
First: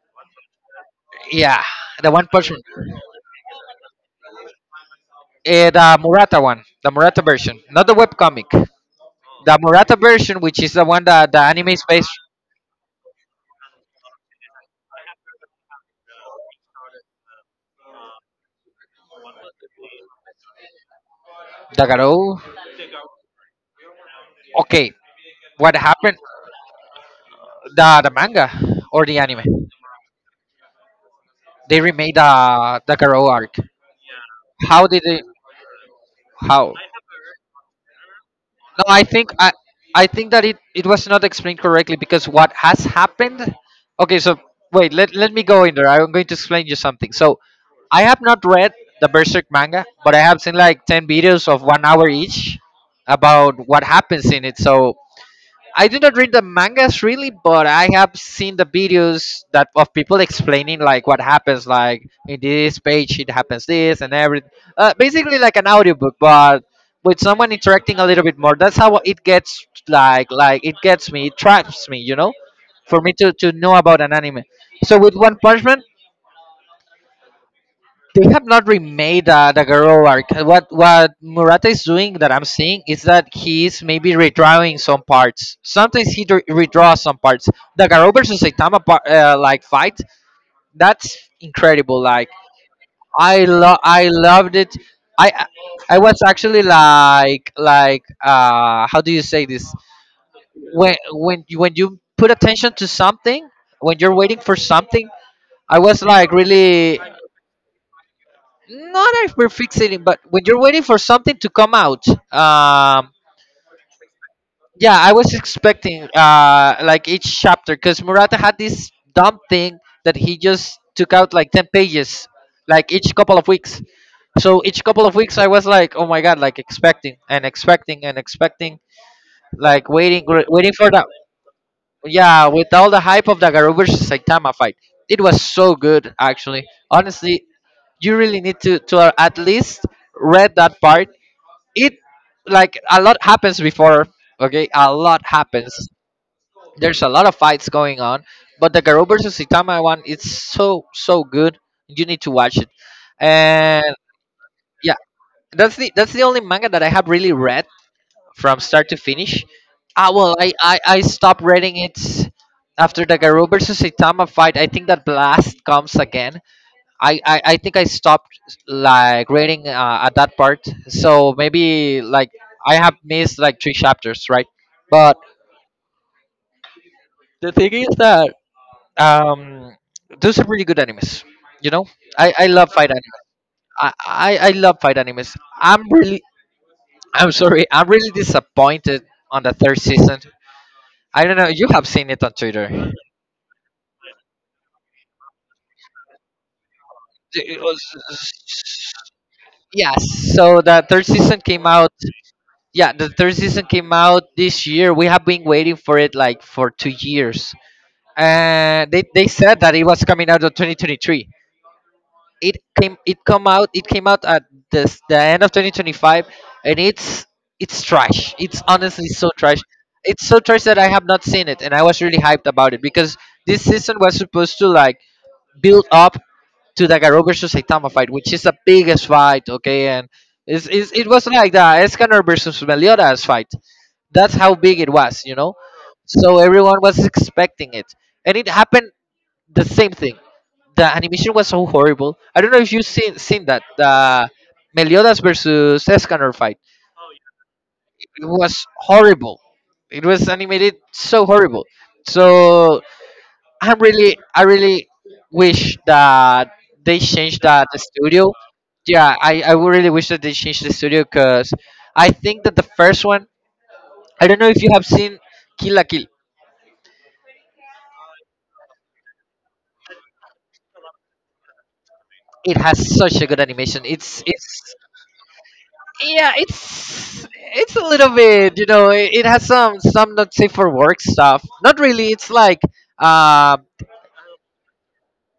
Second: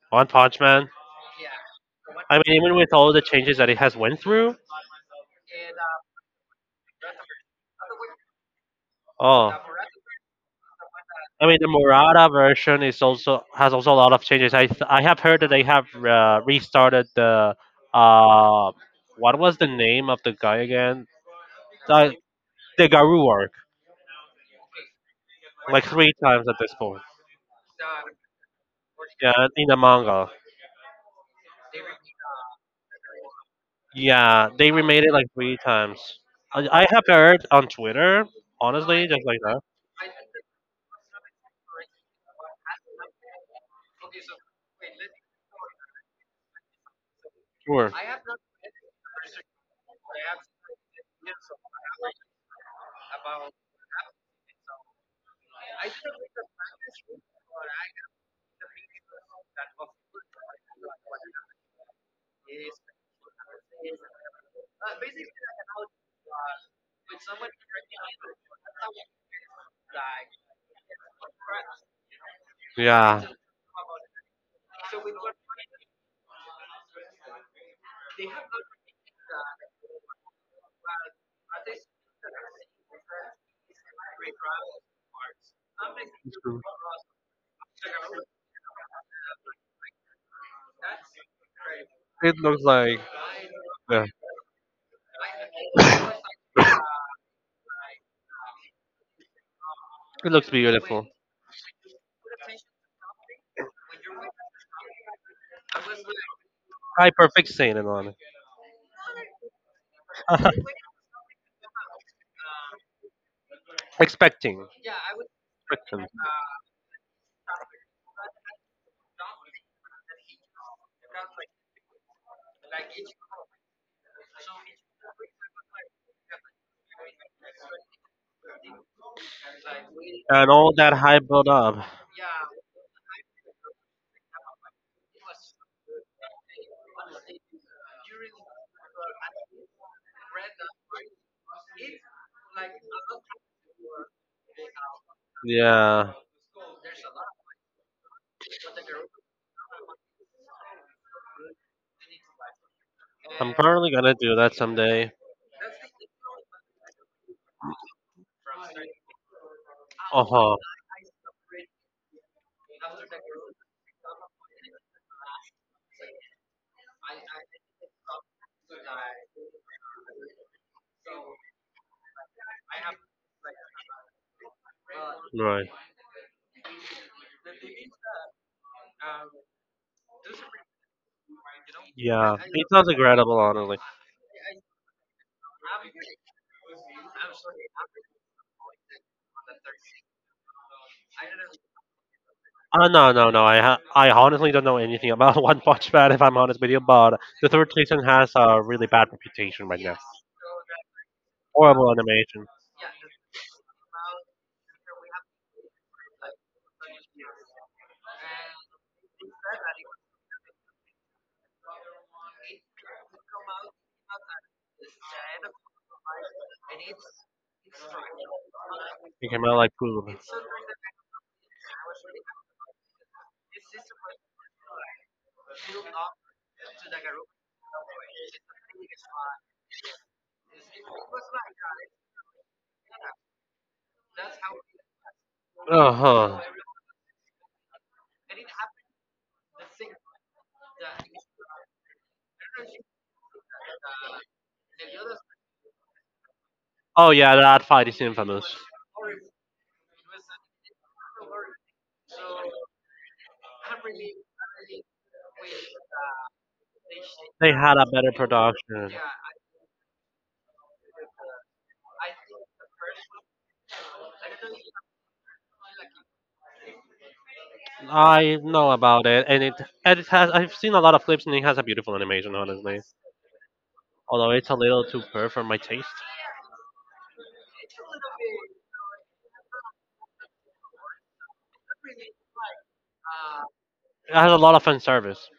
B: One Punch Man.
A: Yeah, the One
B: I
A: Punch Man.
B: mean, even with all the changes that it has went through.
A: Eh, the Murata one, the Murata version, not the webcomic.
B: Oh,
A: The Murata version, which is the one that the
B: I mean, the
A: anime is based.
B: Murata version is also has also a lot of changes. I have heard that they have restarted the uh, what was the name of the guy again? The,
A: Dagaro.
B: the Garu arc,
A: Okay, what
B: like three
A: happened?
B: times at this point.
A: The manga or the anime?
B: Yeah, in the manga.
A: They remade the Dagaro arc.
B: Yeah, they
A: How
B: remade
A: did
B: it
A: they?
B: like three times. I,
A: How?
B: I have heard on Twitter,
A: No,
B: honestly, just like
A: I think that it was not explained correctly because what has happened, okay, so wait, let me go in there. I'm going to explain you something. So
B: sure.
A: I have not read the Berserk manga, but I have seen like 10 videos of 1 hour each about what happens in it. So I did not read the mangas really, but I have seen the videos that of people explaining like what happens, like in this page it happens this and everything. Basically like an audiobook, but with someone interacting a little bit more. That's how it gets like it gets me, it traps me, you know, for me
B: Yeah.
A: to know about an anime. So with One Punch Man, they have not remade the girl arc. What Murata is doing that I'm seeing is that he's maybe redrawing some parts. Sometimes he
B: It's true.
A: redraws some parts. The Garou versus Saitama part, like fight, that's incredible. Like
B: It looks like
A: I love
B: yeah.
A: I loved it. I was actually like how do you say this?
B: It looks
A: When
B: beautiful.
A: when you put attention to something, when you're waiting for something, I was like really
B: High perfect sailing on it.
A: not a perfectionism, but when you're waiting for something to come out, um,
B: Expecting.
A: yeah, I was
B: Expecting.
A: expecting like each chapter, because Murata had this dumb thing that he just took out like 10 pages, like each couple of weeks. So each couple of weeks, I was like, oh my god, like expecting and expecting and expecting, like waiting,
B: And all
A: waiting for
B: that
A: that.
B: hype built up.
A: Yeah, with all the hype of the Garu versus Saitama fight, it was so good actually. Honestly, you really need to at least read that part. It Like a lot happens before. Okay, a lot happens,
B: Yeah,
A: there's a lot of fights going on, but the Garou versus Itama one, it's so so good, you need to watch it.
B: I'm probably
A: And
B: gonna do that
A: yeah,
B: someday.
A: that's the only manga that I have really read from start to finish. Ah,
B: Uh
A: well,
B: huh.
A: I stopped reading it after the Garou versus Itama fight. I think that blast comes again. I think I stopped like reading at that part. So maybe like I have missed like 3 chapters, right? But
B: Right.
A: the thing is that, um, those are really good animes. You know,
B: Yeah,
A: I
B: it
A: love
B: sounds
A: fight anime.
B: incredible, honestly.
A: I love fight animes. I'm really I'm sorry. I'm really disappointed on the third season. I don't know. You have seen it on
B: Oh
A: Twitter.
B: no, no, no. I ha- I honestly don't know anything about One Punch Man, if I'm honest with you. But the third season has a really bad reputation right now.
A: Yes. So the third season came
B: Horrible
A: out.
B: animation.
A: Yeah, the third season came out this year. We have been waiting for it like for 2 years. And they said that it was coming out of 2023. It came out at this the end of 2025, and it's trash. It's honestly
B: It
A: so
B: came out
A: trash.
B: like poop.
A: It's so trash that I have not seen it, and I was really hyped about it because this season was supposed to like build up to the Garo versus Saitama fight, which is the biggest fight, okay, and it was like the Escanor versus Meliodas fight. That's how big it was, you know.
B: Uh huh.
A: So everyone was expecting it, and it happened the same thing. The animation was so horrible. I don't know if you've seen that the Meliodas versus Escanor fight.
B: Oh yeah, that fight is
A: It
B: infamous.
A: was horrible. It was animated so horrible. So I'm really I really wish that they changed
B: They
A: that
B: had
A: the
B: a better
A: studio.
B: production.
A: Yeah, I would really wish that they changed the studio because I think that the first one, I don't know if you have seen Kill la Kill.
B: I know about it, and it and it has. I've seen a lot of clips, and it has a beautiful animation.
A: It
B: Honestly,
A: has such a good animation.
B: although it's a
A: It's
B: little too pure for my taste.
A: Yeah, it's a little bit it has some not safe for work stuff, not really. It's like uh y-
B: It has a lot of fan service.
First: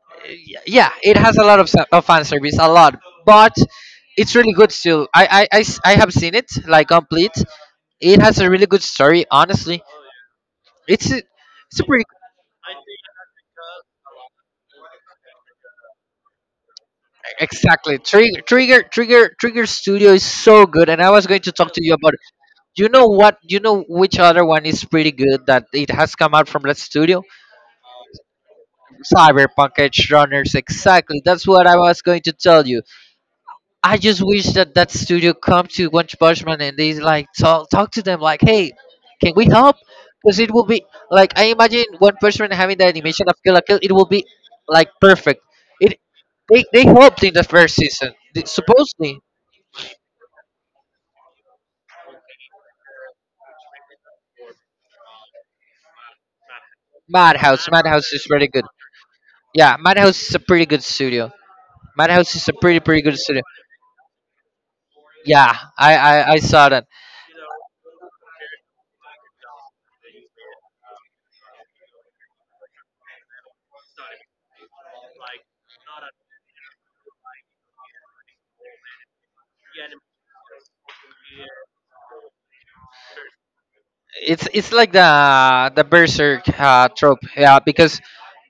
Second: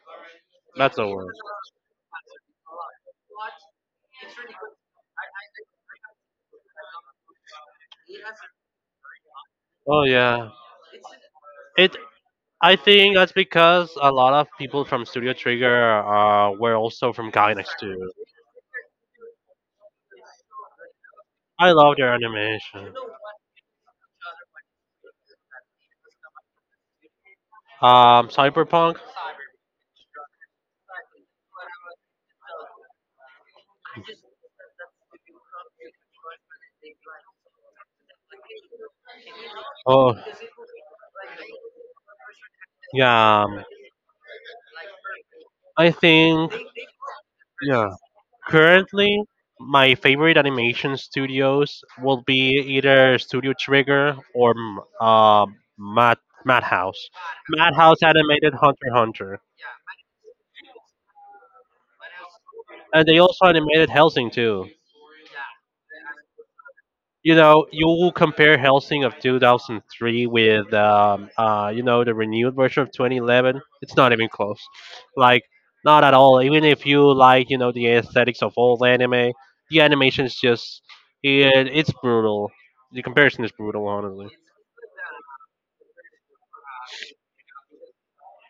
A: yeah,
B: That's the
A: it
B: word.
A: has a lot of, fan service, a lot. But it's really good still. I have seen it like complete. It has a really good story, honestly.
B: Oh yeah.
A: it's a- it's a
B: It.
A: pretty —
B: I think that's because a lot of people from Studio Trigger were also from Gainax
A: exactly,
B: too.
A: Trigger studio is so good, and I was going to
B: I
A: talk to you
B: love their
A: about it.
B: animation.
A: You know which other one is pretty good that it has come out from that studio?
B: Cyberpunk.
A: Cyberpunk Edge Runners, exactly. That's what I was going to tell you. I just wish that that studio come to One Punch Man and they like, talk to them like, hey, can we help?
B: Oh
A: Because it will be — like, I imagine One Punch Man having the animation of
B: yeah.
A: Kill la Kill. It will be like perfect.
B: I
A: It
B: think
A: They helped in the first
B: yeah.
A: season. They — supposedly
B: Currently, my favorite animation studios will be either Studio Trigger or Mad Madhouse.
A: Madhouse.
B: Madhouse
A: Madhouse is pretty
B: animated
A: good.
B: Hunter x Hunter,
A: Yeah, Madhouse is a pretty good studio. Madhouse is a pretty
B: and they
A: good studio.
B: also animated Helsing too.
A: Yeah, I saw —
B: You know, you will compare Helsing of 2003 with, you know, the renewed version of 2011. It's not even close. Like, not at all. Even if you like, you know, the aesthetics of old anime, the animation is just, it's brutal. The comparison is brutal, honestly.
A: it's like the berserk trope, yeah. Because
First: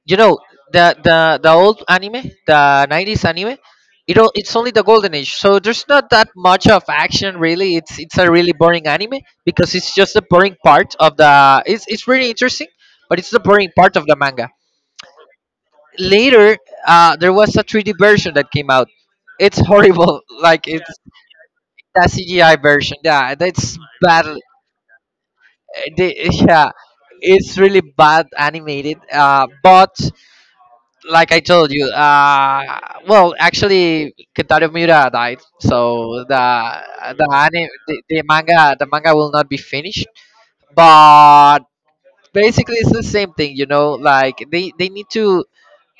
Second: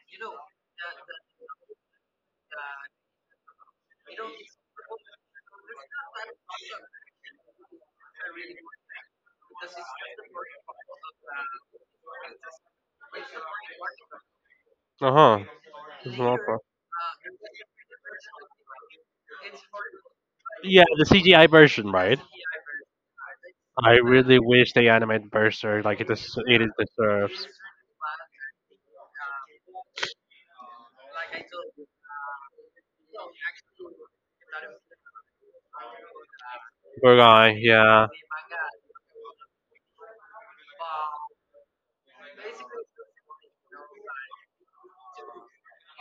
A: you know the the old anime, the 90s anime, it all, it's only the golden age, so there's not that much of action, really. It's a really boring anime because it's just the boring part of the — it's really interesting, but it's the boring part of the manga.
B: Uh huh.
A: Later there was a 3D version that came out. It's horrible like
B: Yeah,
A: it's
B: the CGI version,
A: the
B: right?
A: cgi version, yeah, that's
B: I
A: bad.
B: really wish they animated Berserk like it, des- it
A: Yeah,
B: deserves.
A: it's really bad animated, but like I told you, well, actually, Kentaro Miura died, so the
B: Poor guy,
A: the
B: yeah.
A: the manga will not be finished. But basically it's the same thing, you know, like they need to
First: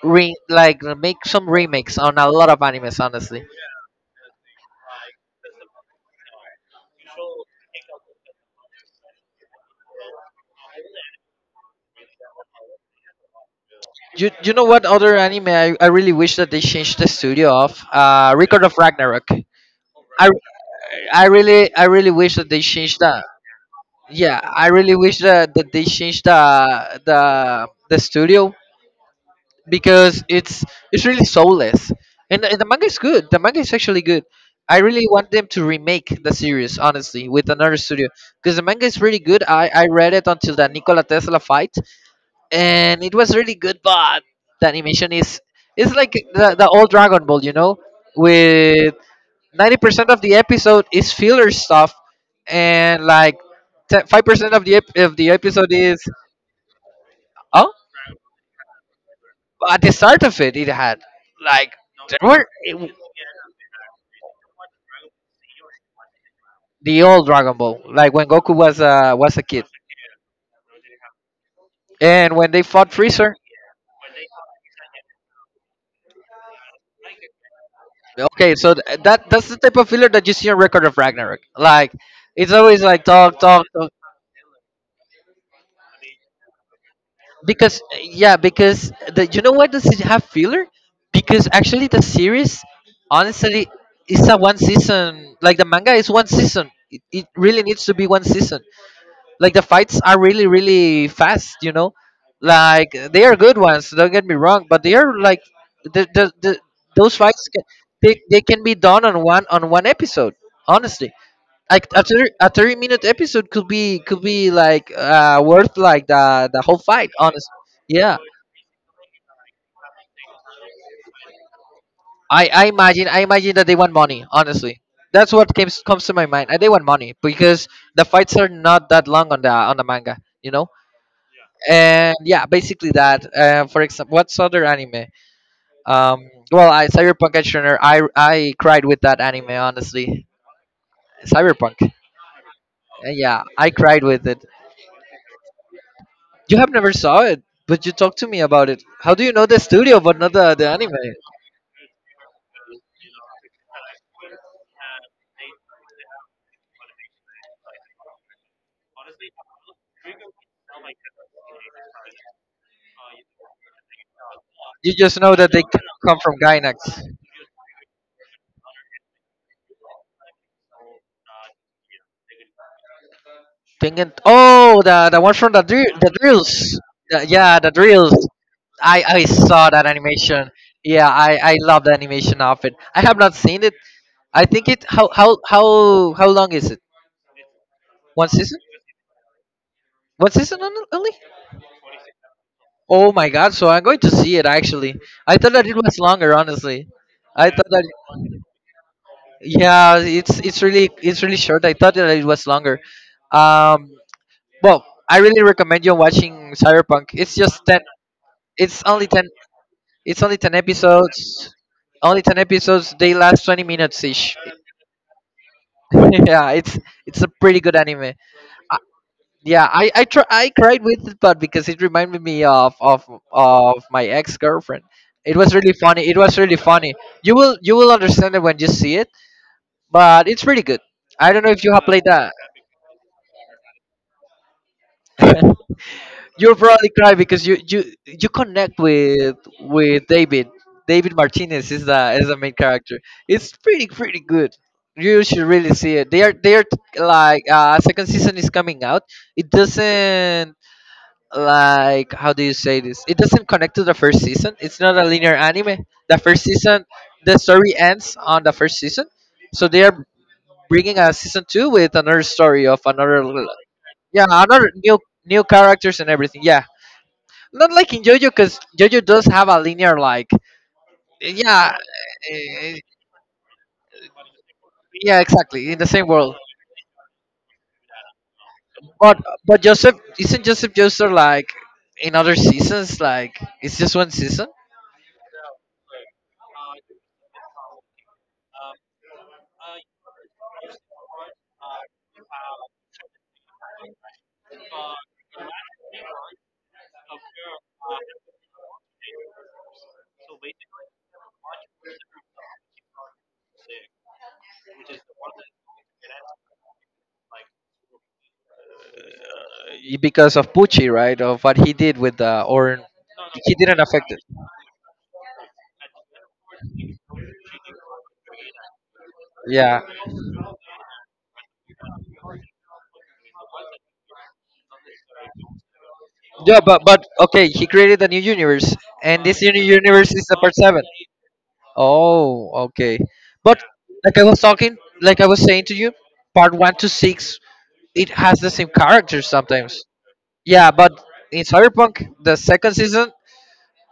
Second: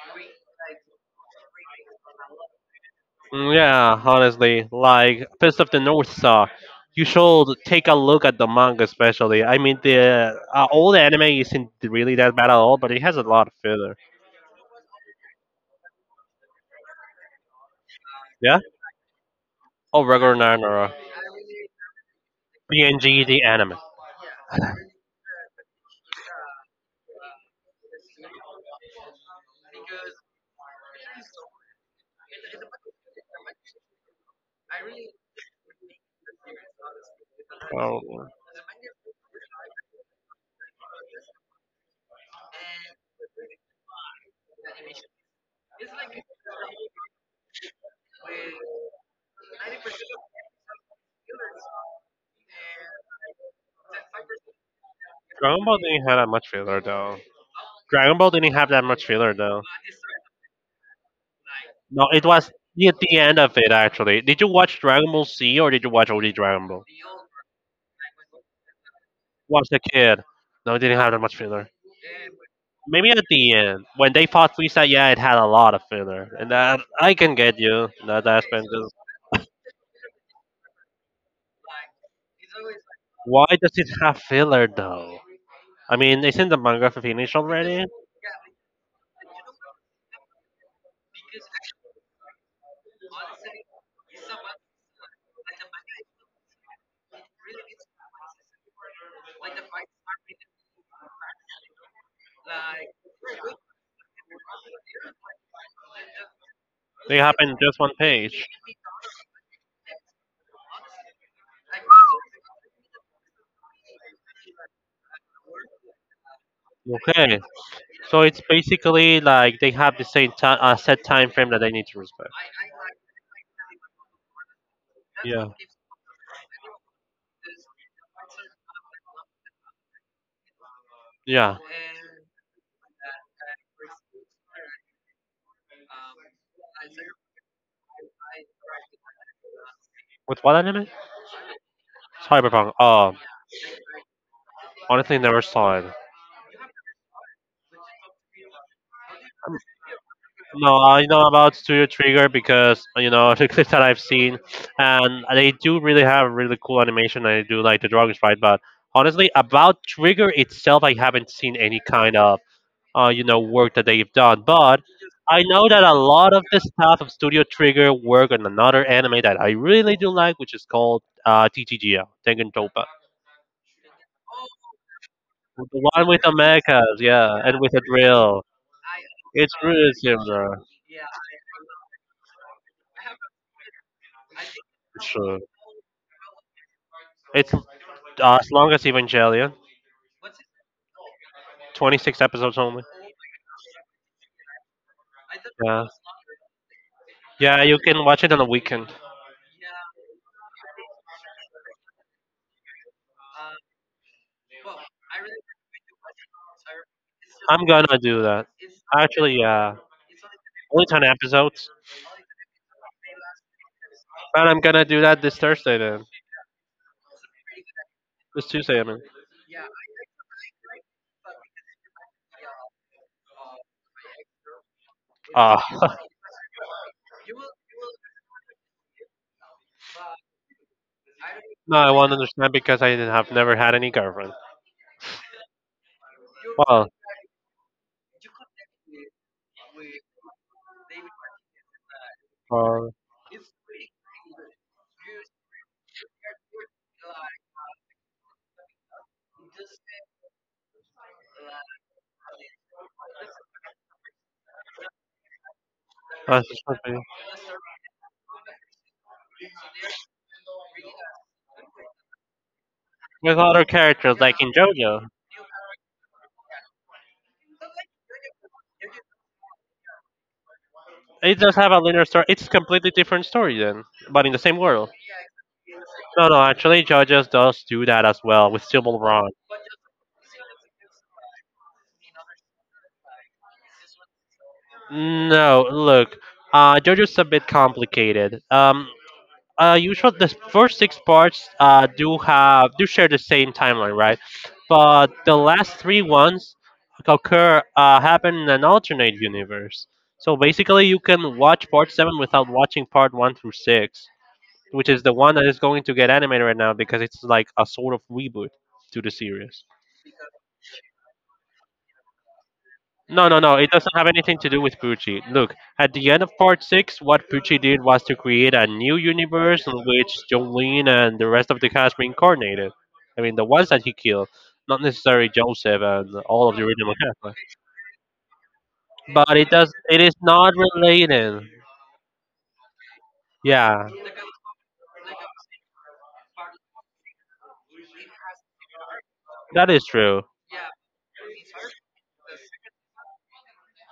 A: like make some remakes on a lot of animes, honestly.
B: Mm, yeah, honestly, like Fist of the North Star, you should take a look at the manga, especially. I mean, the old anime isn't really that bad at all, but it has a lot of filler.
A: You know what other anime I really wish that they changed the studio of? Uh,
B: Yeah?
A: Record of Ragnarok.
B: Oh,
A: i
B: regular Nanara.
A: I really wish that they changed
B: BNG,
A: that.
B: the anime.
A: Yeah, I really wish that, that they changed the the studio because it's — it's really soulless. And the manga is good. The manga is actually good. I really want them to remake the series, honestly, with another
B: Oh,
A: studio, because the manga is really good. I read it until the Nikola Tesla fight, and it was really good. But the animation is — it's like the old Dragon Ball, you know, with 90% of the episode is filler stuff, and like 5% of the
B: Dragon
A: episode
B: Ball
A: is —
B: didn't have that much filler, though.
A: oh.
B: Dragon Ball didn't have that much filler, though.
A: But at the start of it, it had like —
B: No,
A: there
B: it
A: were
B: was
A: it-
B: near the end of it actually. Did you watch Dragon Ball Z or did you watch only Dragon Ball?
A: the old Dragon Ball, like when Goku was a kid,
B: Watch the kid. No, it didn't have that much filler.
A: and when they fought
B: Maybe at
A: Freezer.
B: the end when they fought Frieza, yeah, it had a lot of filler, and that I can get you in that
A: Okay,
B: aspect.
A: so
B: 'Cause
A: that that's the type of filler that you see on Record of Ragnarok. Like, it's always like talk,
B: why
A: talk,
B: does
A: talk.
B: it have filler though? I mean, isn't the manga finished
A: Because
B: already?
A: yeah, because the — you know why does it have filler? Because actually the series, honestly, is a one season. Like, the manga is one season. It really needs to be one season. Like, the fights are really really fast, you know. Like, they are good ones, don't get me wrong, but they are like — the those
B: They
A: fights
B: happen in
A: can —
B: just one
A: they
B: page.
A: can be done on one — on one episode, honestly. Like a 30 — a 30 minute episode could be — could be like worth like the whole fight.
B: Okay,
A: Honestly, yeah.
B: so it's basically like they have the same time, set time frame that they need to respect.
A: I imagine — I imagine that they want money. Honestly, that's
B: Yeah,
A: what comes to my mind. They want money because the fights are not that long on the manga. You know,
B: yeah.
A: and yeah, basically that. For example, what's other anime? Well, I Cyberpunk Edge Runner. I cried with that anime, honestly.
B: With what anime?
A: Cyberpunk.
B: Cyberpunk. Oh,
A: Yeah, I cried with it.
B: honestly, never saw it.
A: You have never saw it, but you talked to me about it. How do you know
B: Um,
A: the studio but not the
B: No,
A: anime?
B: I know about Studio Trigger because you know the clips that I've seen, and they do really have really cool animation. I do like the drawings, right? But honestly, about Trigger itself, I haven't seen any kind of you know work that they've done. But
A: You just know
B: I
A: that they
B: know that a
A: come
B: lot
A: from
B: of the
A: Gainax.
B: staff of Studio Trigger work on another anime that I really do like, which is called TTGL Tengen Toppa.
A: Thinking, oh, the one from
B: The one
A: the
B: with the
A: drills.
B: mechas, yeah, and
A: Yeah,
B: with
A: the
B: a
A: drills.
B: drill.
A: I
B: It's
A: saw that
B: really
A: animation.
B: similar.
A: Yeah, I love the animation of it. I have not seen it. I think it —
B: It's
A: How how
B: true.
A: how how long is it?
B: It's
A: One
B: as
A: season?
B: long as Evangelion.
A: One season only?
B: 26 episodes only.
A: Oh my god! So I'm going to see it, actually. I thought that it
B: Yeah.
A: was longer, honestly. I
B: Yeah,
A: thought
B: you
A: that —
B: can watch it on a weekend.
A: yeah, it's really — it's really short. I thought that it was longer. Um, well, I really recommend you watching Cyberpunk. It's
B: I'm
A: just ten.
B: gonna do that.
A: It's only ten.
B: Actually, yeah.
A: It's only ten
B: Only 10
A: episodes.
B: episodes.
A: Only ten episodes. They last 20 minutes ish.
B: But I'm gonna do that this Thursday then.
A: Yeah, it's a pretty good anime.
B: This Tuesday,
A: Uh,
B: I mean.
A: yeah, I cried with it, but because it reminded me of of my ex girlfriend. It was
B: Ah.
A: really funny. It was really funny. You will understand it when you see it, but it's pretty good. I don't know if you
B: No,
A: have
B: I
A: played
B: won't
A: that.
B: understand because I didn't have never had any girlfriend.
A: You'll probably
B: Well,
A: cry because you connect with David. David Martinez is the — is the main
B: uh,
A: character. It's pretty good. You should really see it. They are like, uh, second season is coming out. It doesn't — like, how do you say this? It doesn't connect to the first season. It's not a linear anime. The first
B: that's just
A: season —
B: something-
A: the story ends on the first season. So they are bringing a season 2 with another story of another —
B: with other characters
A: yeah,
B: like in
A: another new —
B: JoJo,
A: new characters and everything. Yeah, not like in JoJo, because JoJo does have a linear, like,
B: it does have
A: yeah,
B: a linear story. It's a
A: eh,
B: completely different story then, but in the same world.
A: yeah, exactly, in the same
B: No,
A: world.
B: no, actually, JoJo does do that as well with Civil
A: But —
B: Run.
A: but Joseph isn't Joseph Joestar like in other seasons? Like, it's just one season.
B: No, look, JoJo's a bit complicated. Usual the first six parts do have do share the same timeline, right? But the last three ones occur happen in an alternate universe. So basically, you can watch part seven without watching part one through six, which is the one that is going to get animated right now because it's like a sort of reboot to the series.
A: Eh, because of Pucci, right? Of what he did with the Orin,
B: No, no,
A: he
B: no. It
A: didn't
B: doesn't have
A: affect it.
B: anything to do with Pucci. Look, at the end of part six, what Pucci did was to create a new universe in
A: Yeah,
B: which John Jolene and the rest of the cast reincarnated. I mean, the ones that he killed, not necessarily Joseph and all of
A: yeah,
B: the original
A: but
B: cast.
A: okay, he created a new universe, and
B: But
A: this
B: it
A: new
B: does. It
A: universe
B: is
A: is the
B: not
A: part seven.
B: related.
A: Oh, okay. But
B: Yeah,
A: like I was talking, like I was saying to you, part one to six — it has the same characters
B: that
A: sometimes.
B: is true.
A: Yeah, but in Cyberpunk, the second season,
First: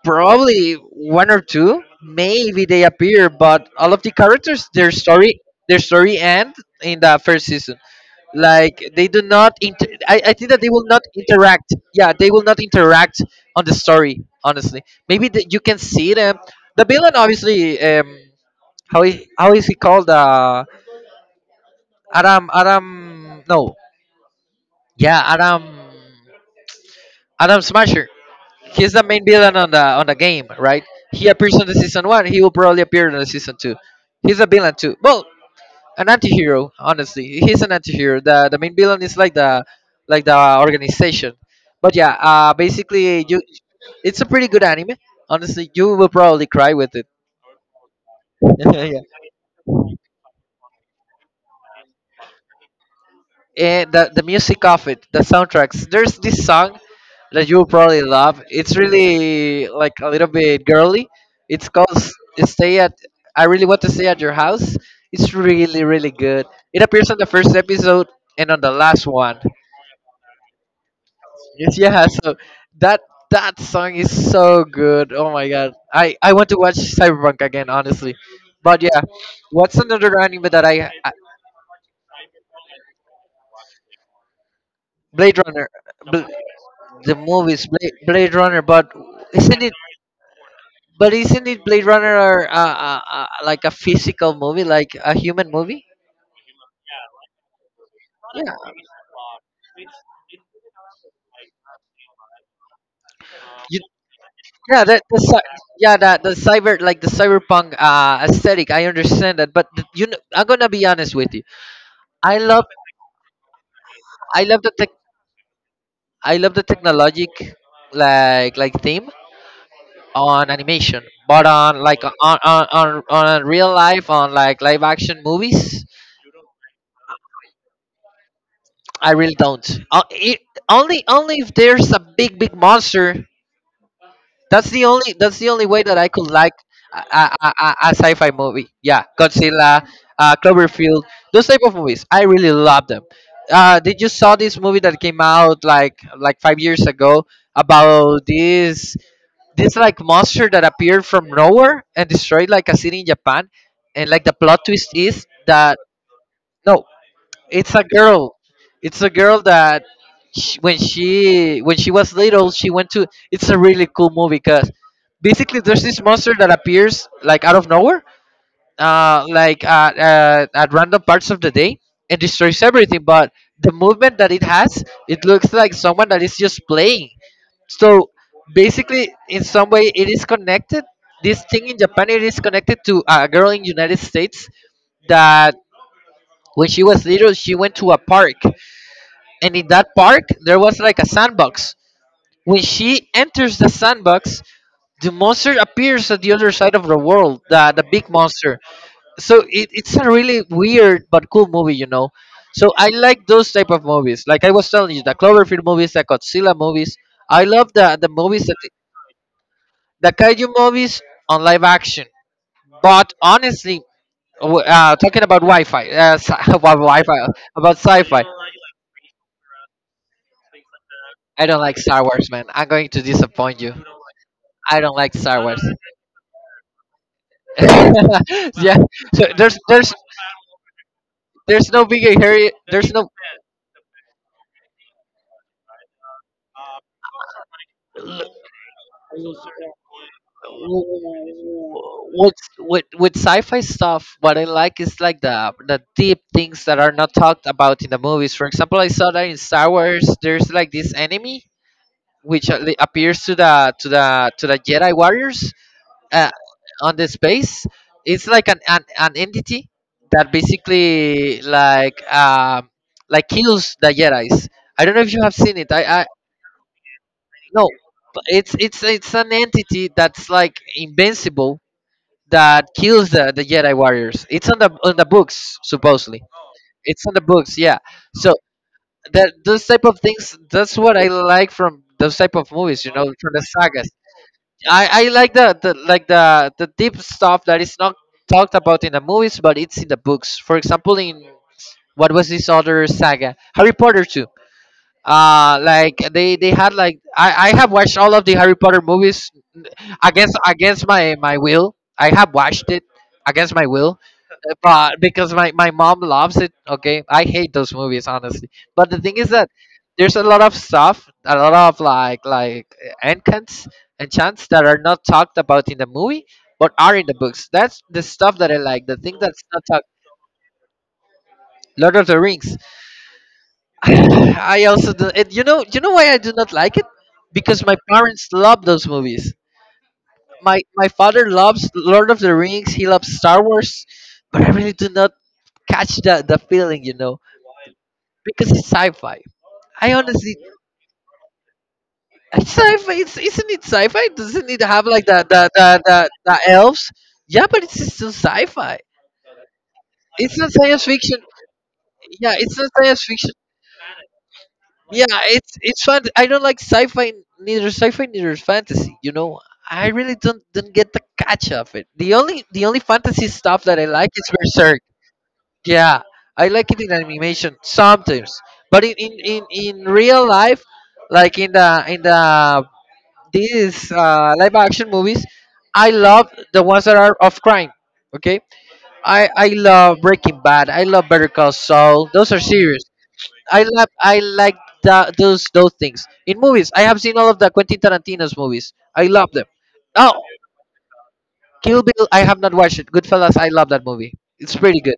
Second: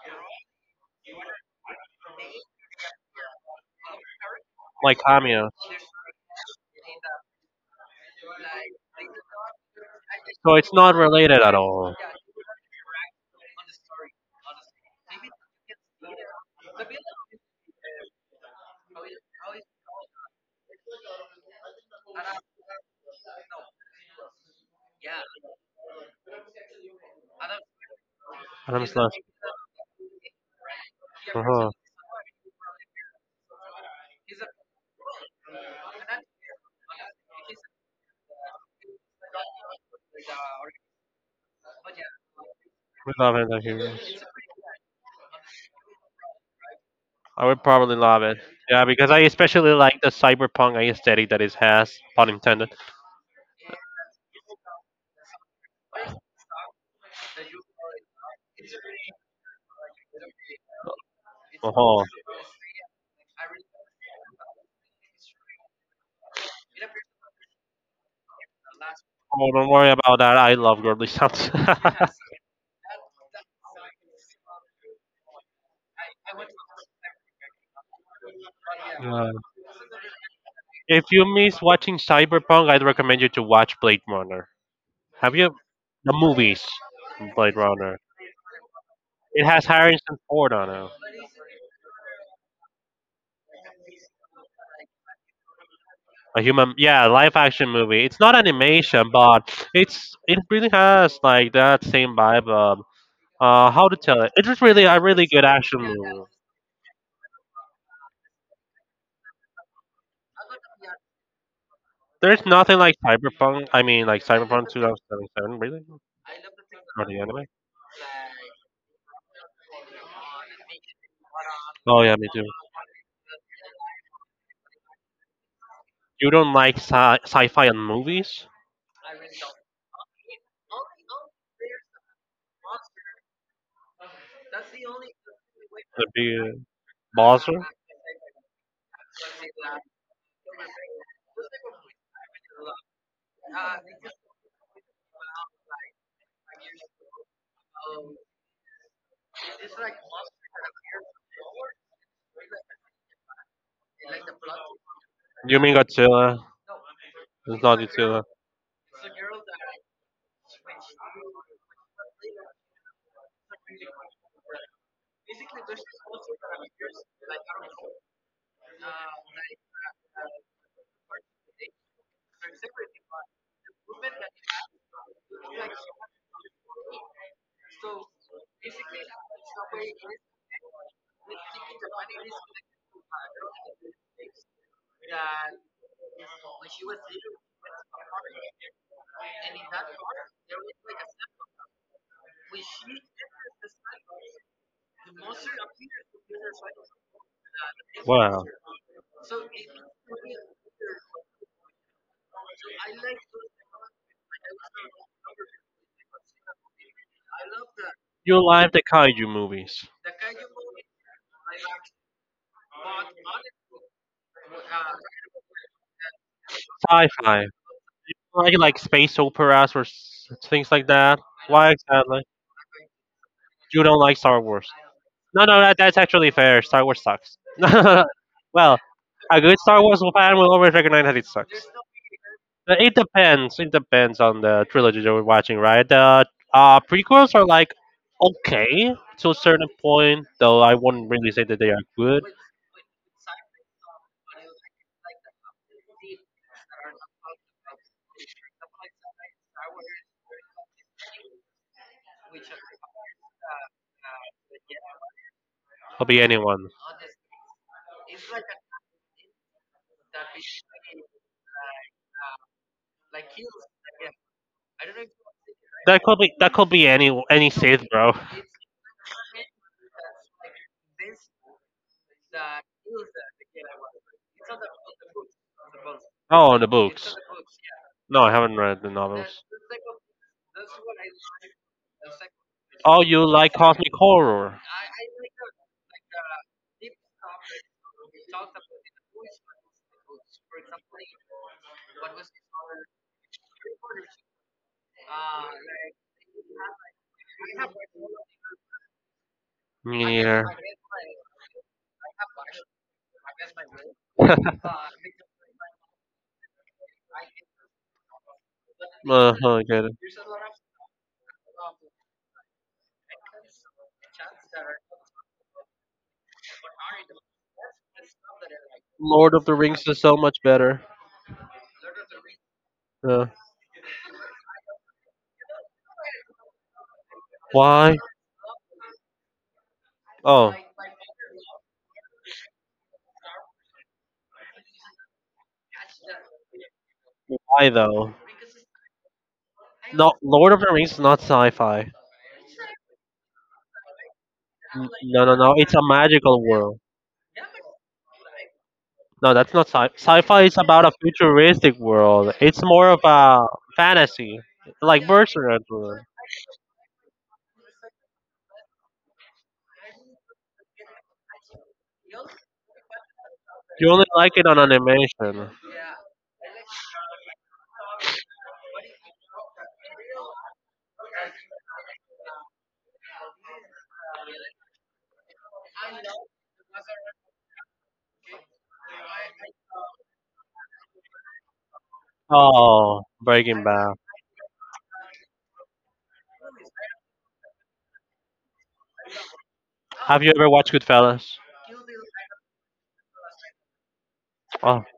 A: probably one or two, maybe they appear, but all of the characters, their
B: Like
A: story —
B: cameo,
A: their story end in the first season. Like, they do not — I think
B: so
A: that they
B: it's
A: will
B: not
A: not
B: related at
A: interact.
B: all.
A: Yeah, they will not interact on the story. Honestly, maybe that you can see them. The villain, obviously, how is he called? Adam Adam. No, yeah, Adam Smasher.
B: Adam
A: He's the
B: Slash.
A: main villain on the game, right? He appears on
B: Uh-huh.
A: the season one. He will probably appear in the season two. He's a villain too. Well, an anti-hero, honestly. He's an anti-hero. The main villain is like the — like the organization. But yeah,
B: We
A: basically,
B: love
A: you — it's
B: anti-heroes.
A: a pretty good anime. Honestly, you will probably cry with it.
B: I would probably love it. Yeah,
A: Yeah.
B: because I especially like the cyberpunk aesthetic that it has, pun intended.
A: And the music of it, the soundtracks. There's this song that you'll probably love. It's really like a little bit girly. It's called
B: Oh,
A: Stay at. I really want to stay at your house. It's really really good. It appears on the first episode and on the last one.
B: oh don't worry about that. I love girly sounds.
A: Yes, yeah. So that — that song is so good. Oh my god. I want to watch Cyberpunk again, honestly. But yeah,
B: Uh,
A: what's another anime that
B: if
A: I
B: you miss watching cyberpunk, I'd recommend you to watch Blade Runner. Have
A: Blade
B: you
A: Runner,
B: the
A: Bl-
B: movies?
A: the
B: Blade
A: movies, Blade —
B: Runner.
A: Blade Runner. But
B: It
A: isn't
B: has
A: it —
B: Harrison Ford on it.
A: but isn't it Blade Runner or, like a physical movie, like a human movie?
B: A human, yeah, live action movie. It's not
A: Yeah,
B: animation, but it's it really has like that same vibe. How to tell it? It's just really
A: yeah,
B: a really good action
A: yeah,
B: movie.
A: the cyber, like the cyberpunk aesthetic. I understand that, but you know, I'm gonna be honest with you. I
B: There's
A: love
B: nothing like Cyberpunk. I mean, like
A: I love
B: Cyberpunk
A: the tech —
B: 2077. Really?
A: I love the
B: Or the
A: technologic
B: anime?
A: like, theme on animation, but on
B: Oh
A: like on
B: yeah, me too.
A: on real life, on like live action movies,
B: You don't like sci- sci-fi and movies?
A: I really don't. It, only — only if there's a big monster. That's the only way that
B: The
A: I could
B: big
A: like a,
B: boss?
A: a sci-fi movie. Yeah, Godzilla, Cloverfield, those type of movies. I really love them. Did you saw this movie that came out like 5 years ago about this — this like monster that appeared from nowhere and destroyed like a city in Japan? And like the plot twist is
B: You mean
A: that —
B: Godzilla?
A: no,
B: It's
A: it's
B: not
A: a
B: Godzilla.
A: girl. It's a girl that — sh when she — when she was little, she went to — it's a really cool movie because basically there's this monster that appears like out of nowhere, like at — at random parts of the day, and destroys everything. But the movement that it has, it looks like someone that is just playing. So basically, in some way, it is connected. This thing in Japan, it is connected to a girl in United States that — when she was little, she went to a park, and in that park there was like a sandbox. When she enters the sandbox, the monster appears at the other side of the world, the — the big
B: Wow.
A: monster. So it, it's a really weird but cool movie, you know. So I like those type of movies. Like I was telling you, the Cloverfield movies, the Godzilla movies. I love the movies
B: You
A: that
B: like the kaiju movies,
A: the kaiju movies on live action. But honestly, talking about Wi-Fi, s- about Wi-Fi,
B: sci-fi,
A: about sci-fi,
B: like space operas or s- things like that.
A: I don't
B: Why
A: like Star
B: exactly?
A: Wars, man. I'm going to disappoint you.
B: You don't like Star Wars?
A: I don't like Star
B: No, no,
A: Wars.
B: that, that's actually fair. Star Wars sucks.
A: Yeah,
B: well,
A: so
B: a good
A: there's
B: Star
A: there's
B: Wars fan will always recognize that it sucks.
A: there's no big hurry. There's
B: It
A: no
B: depends. It depends on the trilogy that we're watching, right? The prequels are like okay to a certain point, though I wouldn't really say that they are good.
A: with sci-fi stuff. What I like is like the deep things that are not talked about in the movies. For example, I saw that in Star Wars, there's like this enemy which appears to the Jedi warriors,
B: Could be
A: uh,
B: anyone.
A: on the space. It's like an entity that basically like kills the jedis. I don't know if you have seen it. I
B: That could be any
A: no,
B: Sith, bro.
A: but it's it's an entity that's like invincible that kills the jedi warriors. It's on the books supposedly.
B: Oh, the
A: It's on
B: books.
A: the books, yeah.
B: No, I
A: So
B: haven't read the
A: that
B: novels.
A: those type of things, that's what I like from those type of movies, you
B: Oh,
A: know,
B: you
A: from the
B: like
A: sagas.
B: cosmic horror?
A: I like the like the deep stuff that is not talked about in the movies, but it's in the books. For example, in what was this other saga, Harry Potter two. Like they had like I have watched all of the Harry Potter movies
B: Me
A: against
B: neither.
A: against my will. I have watched it against my will, but because my mom loves it. Okay, I hate those movies, honestly, but the thing is that
B: I get it.
A: there's a lot of stuff, a lot of like enchants, enchants that are not talked about in the movie, but are in the books. That's the stuff that I like, the thing
B: Lord
A: that's
B: of the
A: not
B: Rings
A: talked.
B: is so much better.
A: Lord of the Rings.
B: Yeah.
A: I also do it, you know. You know why I do not like it? Because my
B: Why?
A: parents love those movies.
B: Oh,
A: My father loves Lord of the Rings, he loves Star Wars, but I really do not catch the feeling, you know.
B: why though?
A: Because it's sci-fi. I
B: No,
A: honestly,
B: Lord of the Rings is not sci-fi.
A: it's sci-fi. It's, isn't it sci-fi? Doesn't it have
B: N-
A: like
B: No,
A: the
B: no,
A: the,
B: no. It's a
A: the, the
B: magical
A: the
B: world.
A: elves? Yeah, but it's still sci-fi.
B: No, that's not sci.
A: It's
B: Sci-fi
A: not
B: is
A: science
B: about a
A: fiction.
B: futuristic world.
A: Yeah, it's
B: It's
A: not
B: more of
A: science fiction.
B: a fantasy,
A: Yeah,
B: like
A: it's
B: Berserk.
A: it's fun. I don't like sci-fi, neither sci-fi neither fantasy. You know, I really don't get the catch of it. The only fantasy stuff that I
B: You only
A: like is
B: like it on
A: Berserk.
B: animation.
A: Yeah, I like it in animation sometimes, but in real life, like in the these live action movies, I love the ones that are of crime. Okay, I love Breaking Bad. I love Better Call Saul. Those are serious.
B: Oh, Breaking
A: I love
B: Bad.
A: I like that those things in movies. I have seen all of the Quentin Tarantino's movies. I love them. Oh,
B: Have you ever watched Goodfellas?
A: Kill Bill. I have not watched it. Goodfellas. I love that movie. It's pretty
B: Oh,
A: good.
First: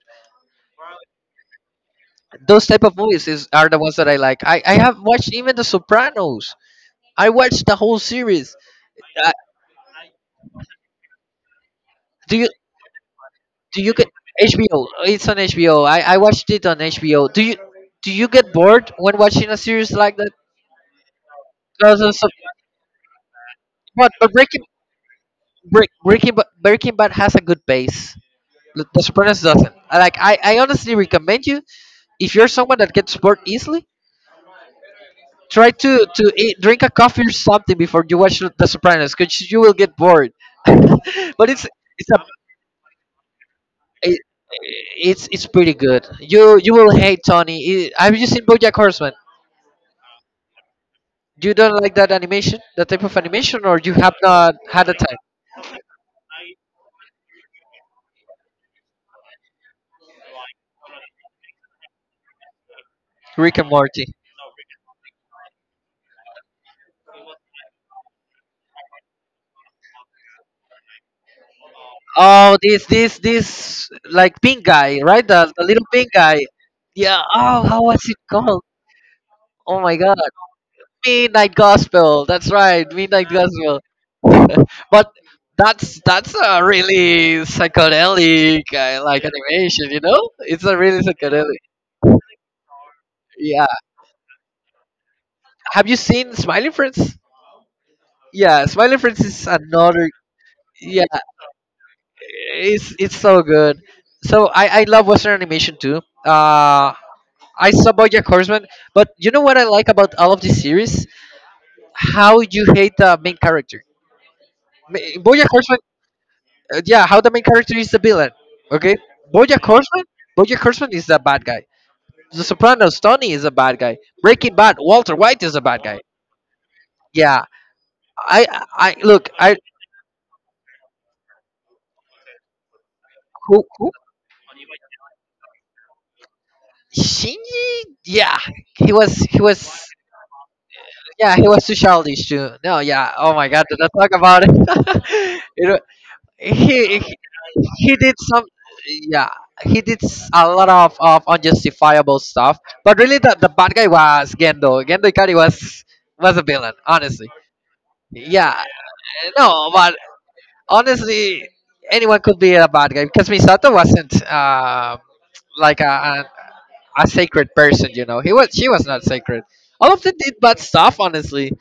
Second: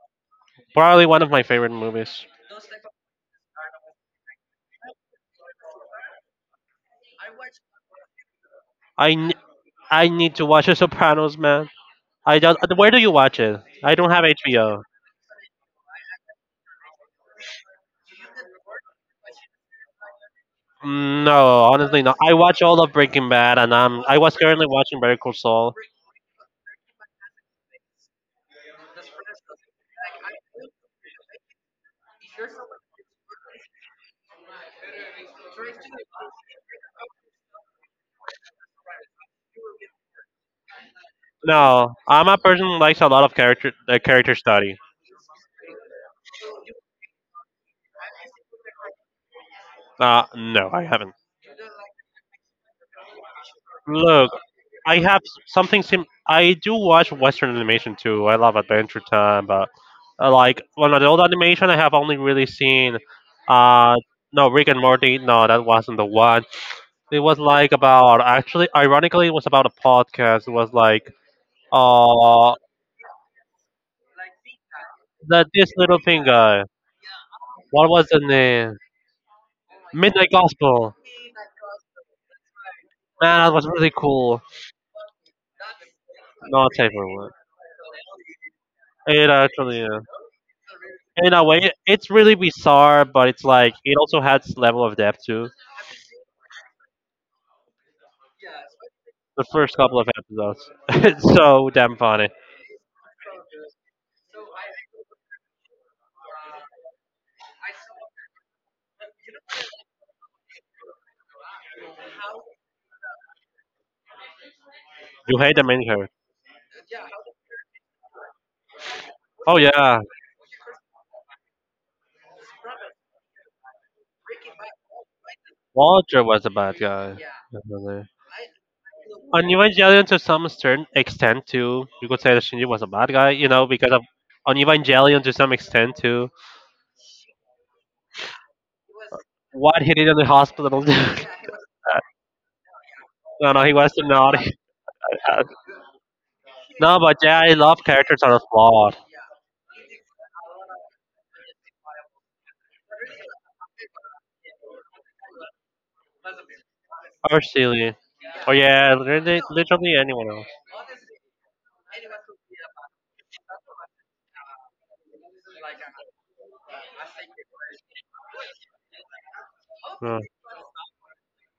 B: probably one of my favorite movies.
A: Those type of movies is are the ones that I like. I have watched even The Sopranos. I watched the whole series.
B: I,
A: Uh,
B: n- I need to watch The Sopranos, man.
A: do
B: I
A: you
B: don't. Where do you watch it?
A: Do
B: I
A: you get
B: don't have HBO.
A: HBO? It's on HBO. I watched it on HBO. Do you get bored when watching a series like that?
B: No,
A: 'Cause
B: honestly,
A: of
B: no.
A: some-
B: I watch all of Breaking Bad, and I'm I
A: but
B: was
A: Breaking
B: currently watching Better Call Saul.
A: Break, Breaking Ba- Breaking Bad has a good pace. The Sopranos doesn't. I honestly recommend you, if you're someone that gets bored easily, try to eat, drink a coffee or something before you watch The Sopranos, because you will get bored. But
B: No,
A: it's a
B: I'm a person who likes a lot of character
A: it,
B: character study.
A: it's pretty good. You will hate Tony. Have you seen BoJack Horseman?
B: No, I haven't.
A: You don't like that animation, that type of animation, or you have
B: Look,
A: not had a
B: I
A: time?
B: have something sim. I do watch Western animation too. I love Adventure Time, but like on adult animation, I have only really seen,
A: Rick and
B: uh,
A: Morty.
B: no Rick and Morty. No, that wasn't the one. It was like about actually, ironically, it was about a podcast. It was like, uh,
A: Oh, this, like pink guy, right?
B: that
A: The
B: this
A: little
B: little
A: pink
B: thing
A: guy.
B: guy.
A: Yeah. Oh, how
B: What
A: was
B: was
A: it
B: the
A: called?
B: name?
A: Oh my God.
B: Midnight Gospel.
A: Midnight Gospel. That's right, Midnight
B: Man, that was
A: Gospel.
B: really cool.
A: But that's a
B: Not a favorite one.
A: really psychedelic like
B: It actually,
A: animation, you
B: yeah.
A: know? It's a really
B: In a
A: psychedelic.
B: way, it's really bizarre, but it's
A: Yeah.
B: like it also has its level of depth too.
A: Have you seen Smiling Friends? Yeah, Smiling Friends is
B: The first couple
A: another.
B: of episodes,
A: Yeah,
B: it's so damn funny.
A: it's so good. So I love Western animation too. Uh, I saw BoJack Horseman, but you know what I like about all of this series? How you hate the main character. Ma-
B: You
A: BoJack
B: hate the
A: Horseman,
B: main character.
A: yeah, how the main character is the villain. Okay,
B: Oh
A: BoJack
B: yeah,
A: Horseman, BoJack Horseman is the bad guy. The Sopranos, Tony is a bad guy. Breaking Bad, Walter White is a bad guy.
B: Walter was a bad guy.
A: Yeah,
B: Definitely.
A: I I look
B: On
A: I
B: Evangelion, to some certain extent too, you could say that Shinji was a bad guy. You know,
A: who
B: because of on Evangelion to some extent too.
A: Shinji? Yeah, he
B: What
A: was.
B: he did in the hospital. dude.
A: Yeah, he was too childish too. No, yeah. Oh my
B: No,
A: God,
B: no, he
A: did I
B: was a
A: talk about
B: naughty
A: it?
B: guy.
A: You know, he
B: No,
A: he
B: but yeah, I love
A: he did
B: characters that are
A: some.
B: flawed
A: Yeah, he did a lot of unjustifiable stuff. But really, the bad guy was Gendo. Gendo Ikari was a villain, honestly.
B: or silly. Or
A: Yeah,
B: yeah, literally,
A: no,
B: literally
A: but
B: anyone else.
A: honestly, anyone could be a bad guy because Misato wasn't like a sacred person. You know, he was she was not sacred. All of them
B: Yeah.
A: did bad stuff, honestly.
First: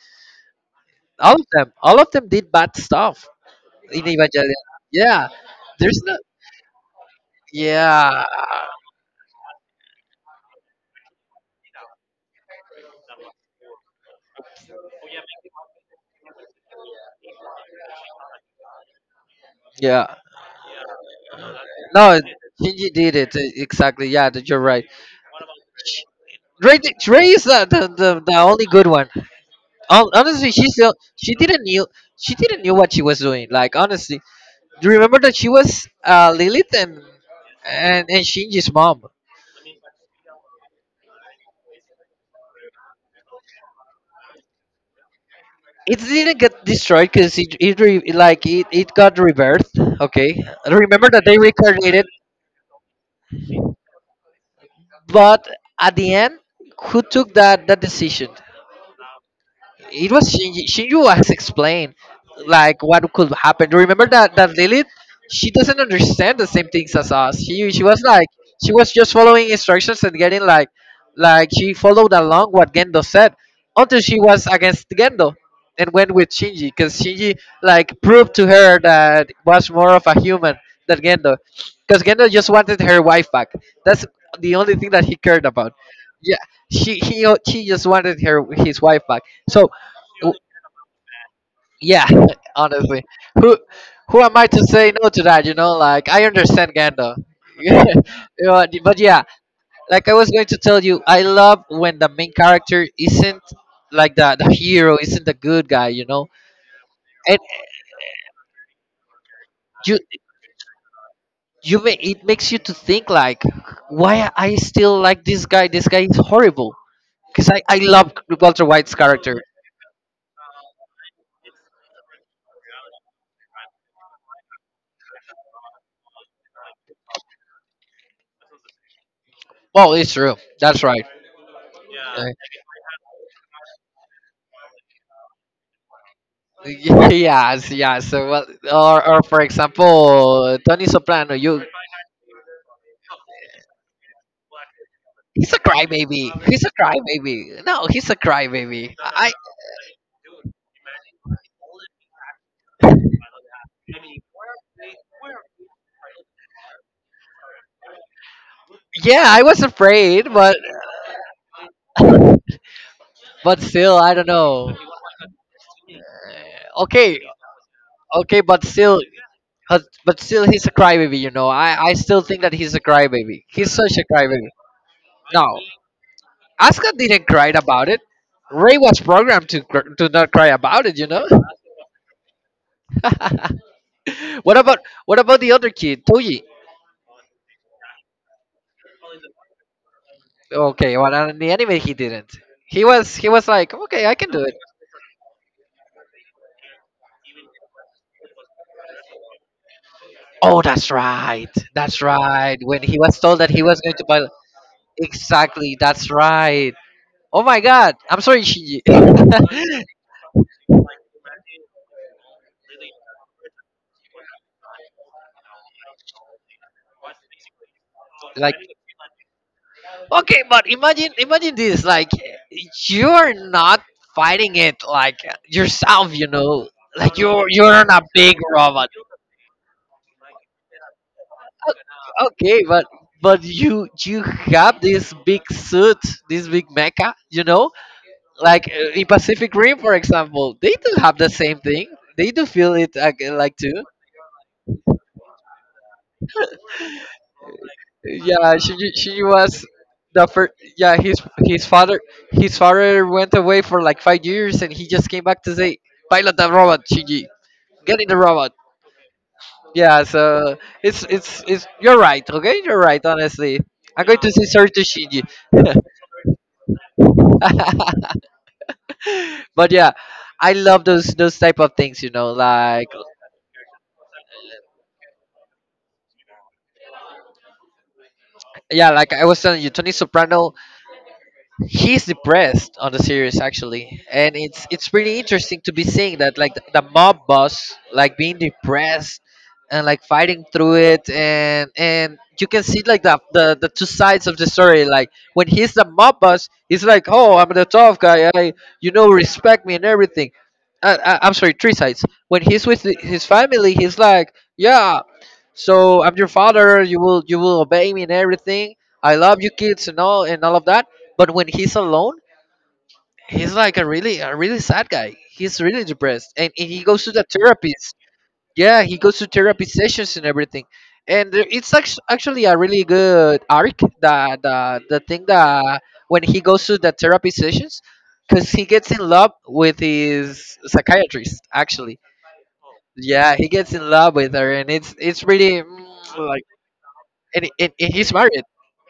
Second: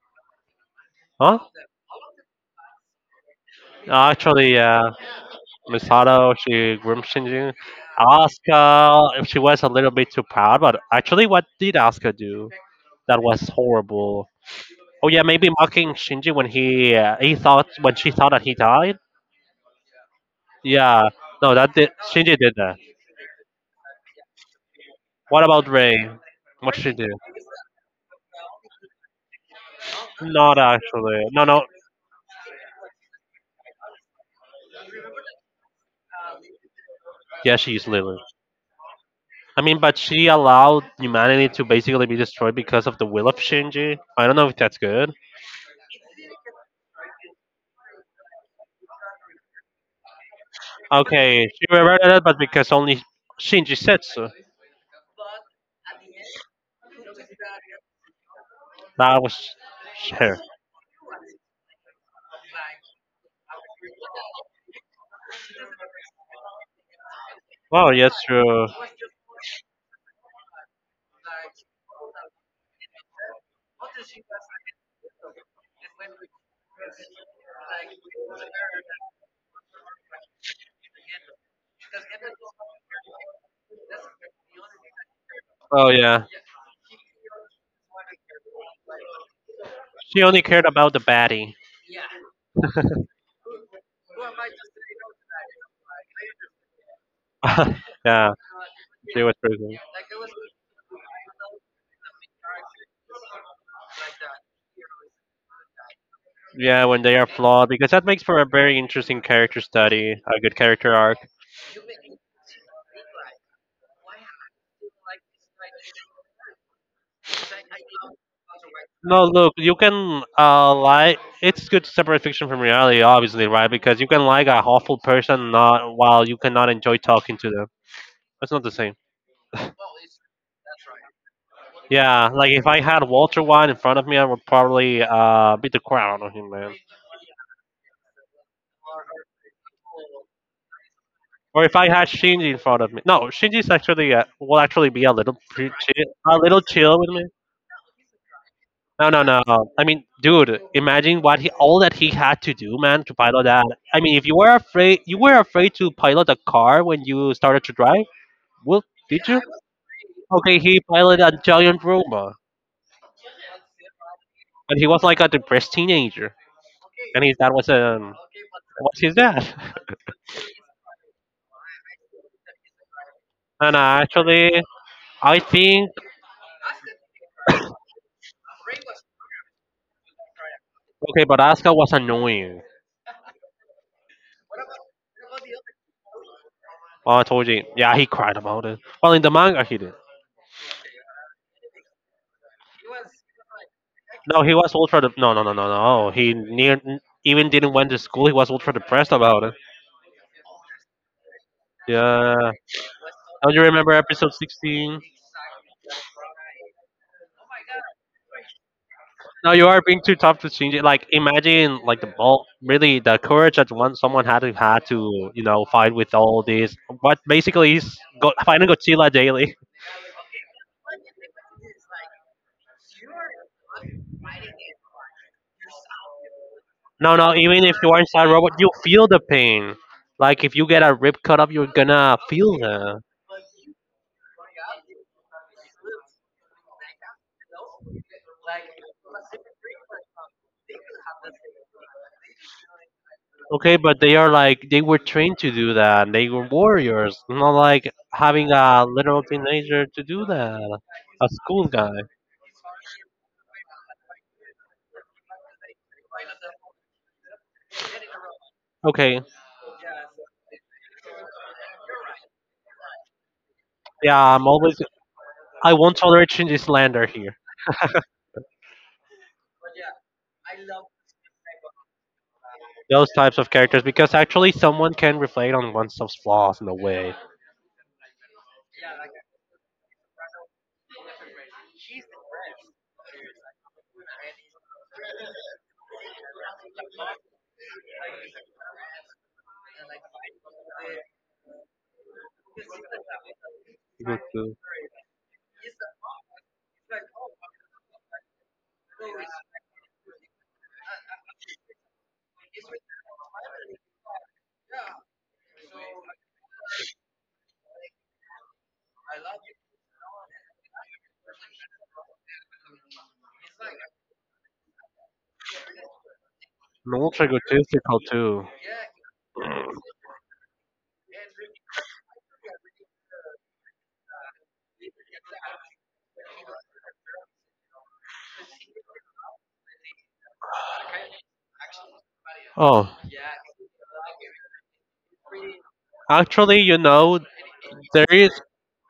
B: Huh?
A: All of them did bad stuff in
B: Actually,
A: Evangelion,
B: yeah.
A: yeah. There's no,
B: Misato, she groomed Shinji.
A: yeah,
B: Asuka, she was a little bit too proud, but actually, what did Asuka do? That was horrible. Oh yeah, maybe mocking Shinji when he thought when she thought that he died.
A: yeah,
B: Yeah, no, that did
A: no,
B: Shinji did that.
A: Shinji did it. Exactly, yeah, that you're right.
B: What about Ray? What
A: Ray,
B: she do?
A: Ray is the only good one. Honestly,
B: Not
A: she still
B: actually. No, no.
A: she didn't knew what she was doing, like, honestly. Do you remember that she was Lilith
B: Yeah, she is Lily.
A: and Shinji's mom.
B: I mean, but she allowed humanity to basically be destroyed because of the will of Shinji. I don't know if that's good.
A: It didn't get destroyed because it re, like it got rebirthed, okay. Remember that they
B: Okay, she
A: reincarnated.
B: reverted it, but because only Shinji said so.
A: But at the end, who took that decision?
B: That was
A: It was
B: her.
A: Shinji. Shinji was explained like what could happen. Do you remember that Lilith? She doesn't understand the same things as us. She
B: Oh,
A: was
B: yes,
A: like
B: true.
A: she was just following instructions and getting like she followed along what Gendo said until she was against Gendo and went with Shinji because Shinji like proved to her that was more of a human than Gendo, because Gendo just wanted her wife back. That's the only thing that he cared about.
B: Oh yeah,
A: Yeah, she just wanted her his wife back. So
B: she
A: w-
B: only cared about the baddie.
A: yeah, honestly, who who am I to say no to that? You know, like I understand Gandalf.
B: yeah,
A: You know, but
B: she
A: yeah,
B: was pretty.
A: like I was going to tell you, I love when the main character isn't like the hero, isn't the good guy. You know,
B: Yeah, when they are
A: and
B: flawed, because that makes for a very interesting character
A: you
B: study, a good character arc.
A: you may, it makes you to think like, why I still like this guy? This guy is horrible. Because I love Walter White's
B: No,
A: character.
B: look, you can lie. It's good to separate fiction from reality, obviously, right? Because you can like a awful person, not while you cannot enjoy talking to them. That's not the same.
A: Oh, it's true. That's right.
B: Yeah, like if I had Walter White in front of me, I would probably beat the crap out of him, man.
A: Yes, yes. So what? Or for example, Tony Soprano.
B: Or
A: You,
B: if I had Shinji in front of me. No, Shinji's actually will actually be a little
A: he's a
B: chill, a
A: crybaby.
B: little
A: He's a
B: chill with me.
A: crybaby. No, he's a crybaby.
B: No, no, no. I mean, dude, imagine what he all that he had to do, man, to pilot that. I mean, if you were afraid, you were afraid to pilot a car when you started to drive. Well,
A: Yeah,
B: did you?
A: I was afraid,
B: Okay, he piloted a giant robot,
A: but still, I don't know.
B: and he was like a depressed teenager,
A: Uh, Okay,
B: and his dad was
A: okay, but
B: what's
A: still,
B: his dad?
A: but still, he's a crybaby. You know, I still think that he's a crybaby. He's
B: and
A: such a crybaby.
B: actually, I
A: No,
B: think
A: Asuka didn't cry about it. Ray was programmed to to not cry about it. You
B: okay,
A: know.
B: but Asuka was annoying.
A: what about what about the other kid, Toji?
B: Oh, I told you. Yeah, he cried about it. Well, in the manga, he did.
A: Okay, well, in the he didn't. He was like, okay, I can
B: No,
A: do
B: he
A: it.
B: was ultra. No, no, no, no, no. Oh, he near even didn't went to school. He was ultra depressed about it.
A: Oh, that's right, that's
B: Yeah.
A: right. When he was told that
B: Don't you
A: he was
B: remember
A: going to buy,
B: episode 16?
A: exactly, that's right. Oh my God, I'm sorry, Shinji.
B: No, you are being too tough to change it. Like, imagine like the ball. Really, the courage that one someone had to fight with all this. But basically, he's go,
A: Like,
B: fighting Godzilla daily.
A: okay, but imagine this. Like, you're not fighting it like yourself, you know.
B: No,
A: Like
B: no. Even if
A: you're
B: you are
A: not a
B: inside
A: big
B: robot, you
A: robot.
B: feel the pain. Like if you get a rib cut up, you're gonna feel
A: Okay,
B: that.
A: but you have this big suit, this big mecha, you know, like in Pacific Rim, for example, they do have the same thing. They do feel it like
B: Okay,
A: too.
B: but they are like they were trained to do that. They were warriors, not like having
A: Yeah,
B: a literal
A: she was
B: teenager to do
A: the first.
B: that.
A: Yeah,
B: A school
A: his
B: guy.
A: father his father went away for like 5 years, and he just came back to say, "Pilot the robot, Shinji, get in the robot."
B: Okay,
A: Yeah, so it's you're right. Okay, you're right. Honestly, I'm going
B: yeah,
A: to
B: I'm
A: say sorry
B: always.
A: to Shinji.
B: I won't tolerate Shinji slander here.
A: But yeah, I love those type of things. You know, like
B: Those types of characters because actually someone can reflect on oneself's flaws in a way.
A: yeah, like I was telling you, Tony Soprano he's depressed on the series actually, and it's pretty interesting to be seeing that, like the mob boss like being depressed and like fighting through it, and you can see like the two
B: Good
A: sides of the
B: too.
A: story, like when he's the mob boss he's like, oh, I'm the tough guy, I, you know, respect me and everything. I'm sorry, three sides. When he's with his family he's like, yeah, so I'm your father, you will obey me and everything, I love you kids and all of that. But when he's alone, he's like a really sad guy, he's really depressed, and he
B: An
A: goes to the
B: ultra
A: therapist.
B: egotistical too.
A: Yeah, he goes to therapy sessions and everything. And actually a really good arc, the thing that when he goes to the therapy sessions, because he gets in love with his psychiatrist actually.
B: Oh,
A: Yeah, he gets in love with her, and it's really like,
B: actually, you know,
A: and
B: there
A: he's
B: is
A: married.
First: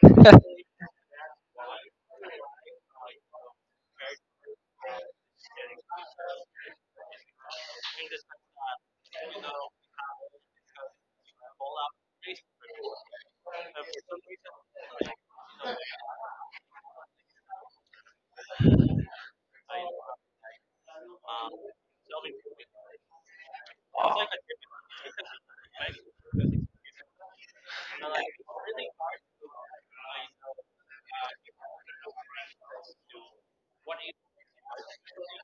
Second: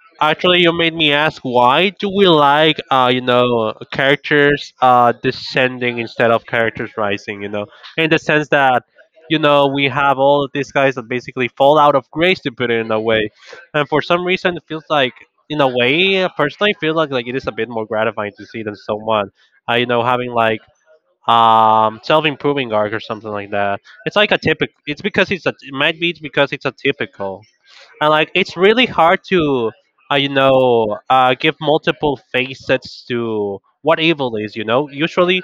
B: actually, you made me ask why do we like you know characters descending instead of characters rising? You know, in the sense that you know we have all of these guys that basically fall out of grace to put it in a way, and for some reason it feels like in a way personally I feel like it is a bit more gratifying to see than someone you know having like self-improving arc or something like that. It's like a typical. It's because it's a. It might be it's because it's a typical and like it's really hard to you know give multiple facets to what evil is you know usually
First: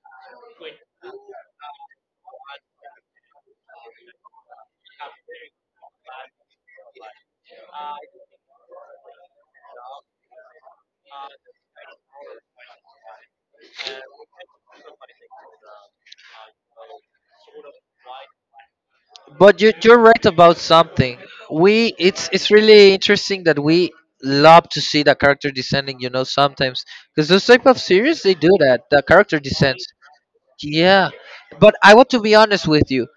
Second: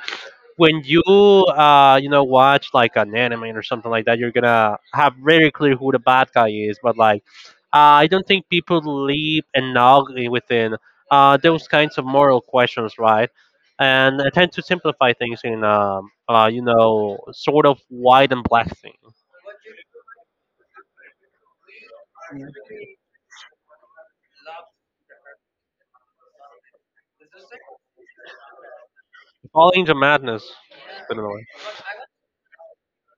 B: when you you know watch like an anime or something like that you're gonna have very clear who the bad guy is but like I don't think people leave enough within those kinds of moral questions right and I tend to simplify things in you know sort of white and black thing
A: But you're right about something. We It's really interesting that we love to see the character descending. You know, sometimes because those type of series, they do that. The character
B: falling
A: descends.
B: into madness.
A: Yeah, but I want to be honest with you.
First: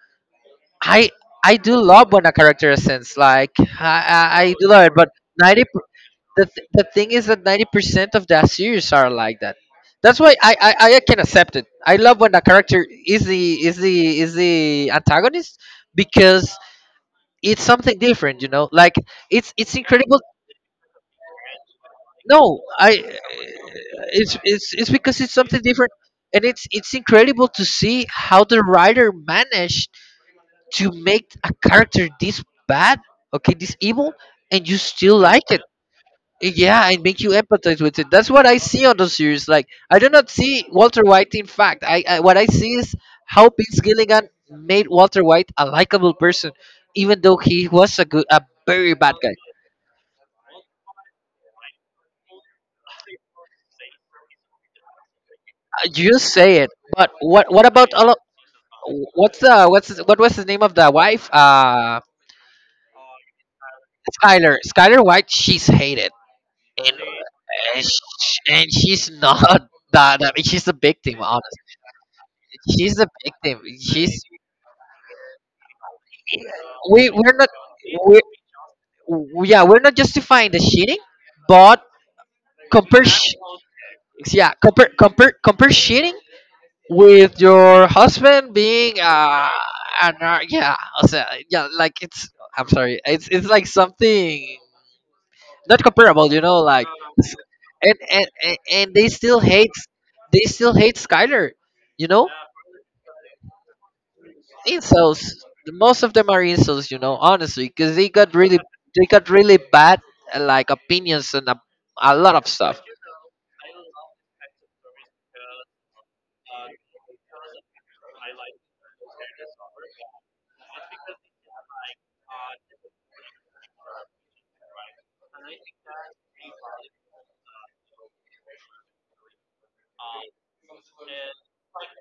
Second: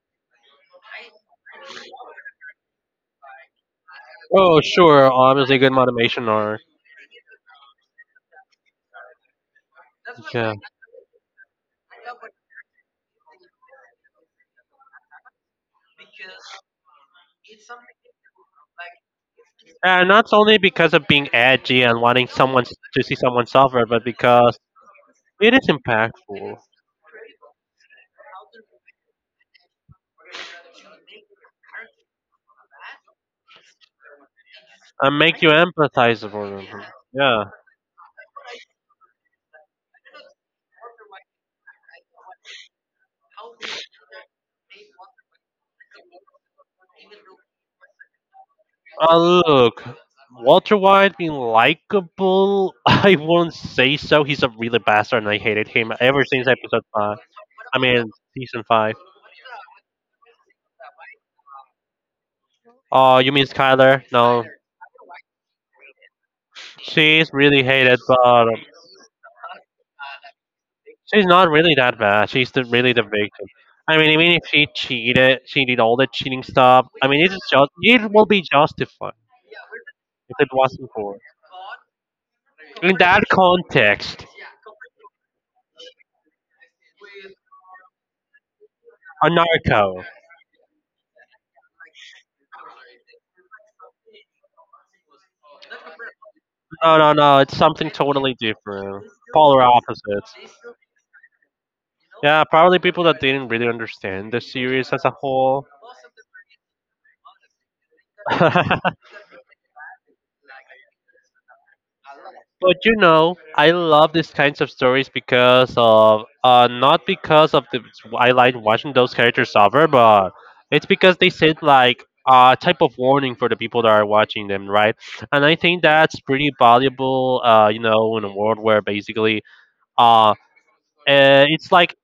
A: I I do love when a character ascends. Like I
B: Oh,
A: do love it. But
B: sure. Obviously,
A: ninety
B: good
A: per-
B: motivation
A: the
B: or
A: th- the thing is that 90% of that series are like that. That's why
B: yeah.
A: I can accept it. I love when a character is the is the is the antagonist, because it's something different, you know, like it's
B: And
A: incredible.
B: not only because of being edgy and wanting
A: No
B: someone
A: I
B: to see someone suffer, but
A: it's
B: because
A: it's it's because it's
B: it
A: something
B: is
A: different, and
B: impactful
A: it's incredible to see how the writer managed to make a character this bad, okay, this evil, and you still
B: and
A: like
B: make you
A: it.
B: empathize for them.
A: Yeah, and make you
B: Yeah.
A: empathize with it. That's what I see on the series. Like I do not see Walter White. In fact, I, what I see is how Vince Gilligan made Walter White a likable person, even though he was a very bad guy.
B: Look, Walter White being likable, I won't say so. He's a really bastard, and I hated him
A: You
B: ever since
A: say it,
B: episode
A: but
B: five.
A: what
B: I
A: about a
B: mean,
A: lot?
B: season five.
A: What's the what was the name of the wife?
B: Oh, you mean Skyler? No.
A: Skyler. Skyler White. She's hated, and
B: She's really hated, but
A: and she's not that she's a victim.
B: she's
A: Honestly,
B: not really that bad. She's the, really
A: she's
B: the
A: a
B: victim.
A: victim.
B: I mean,
A: She's
B: even if she cheated, she did all the cheating stuff. I
A: we
B: mean, it's
A: we're not
B: just it
A: we
B: will be justified
A: we- yeah, we're not
B: if it
A: justifying the
B: wasn't
A: cheating,
B: for
A: but
B: in
A: compare
B: that
A: sh-
B: context.
A: yeah, compare cheating with your husband being
B: A narco.
A: yeah, o sea, yeah, like it's, I'm sorry, it's like something not comparable, you know, like.
B: No, no,
A: s-
B: no. It's something totally
A: and
B: different.
A: they still
B: Polar
A: hate,
B: opposites.
A: they still hate Skyler, you know,
B: Yeah, probably people that didn't really understand the series as a
A: insults.
B: whole.
A: Most of them are insults, you know, honestly, because they got really, they got really bad, like opinions and a lot of
B: But
A: stuff.
B: you know, I love these kinds of stories because of not because of the I like watching those characters suffer, but it's because they send like a type of warning for the people that are watching them, right? And I think that's pretty valuable, you know, in a world where basically, uh, it's like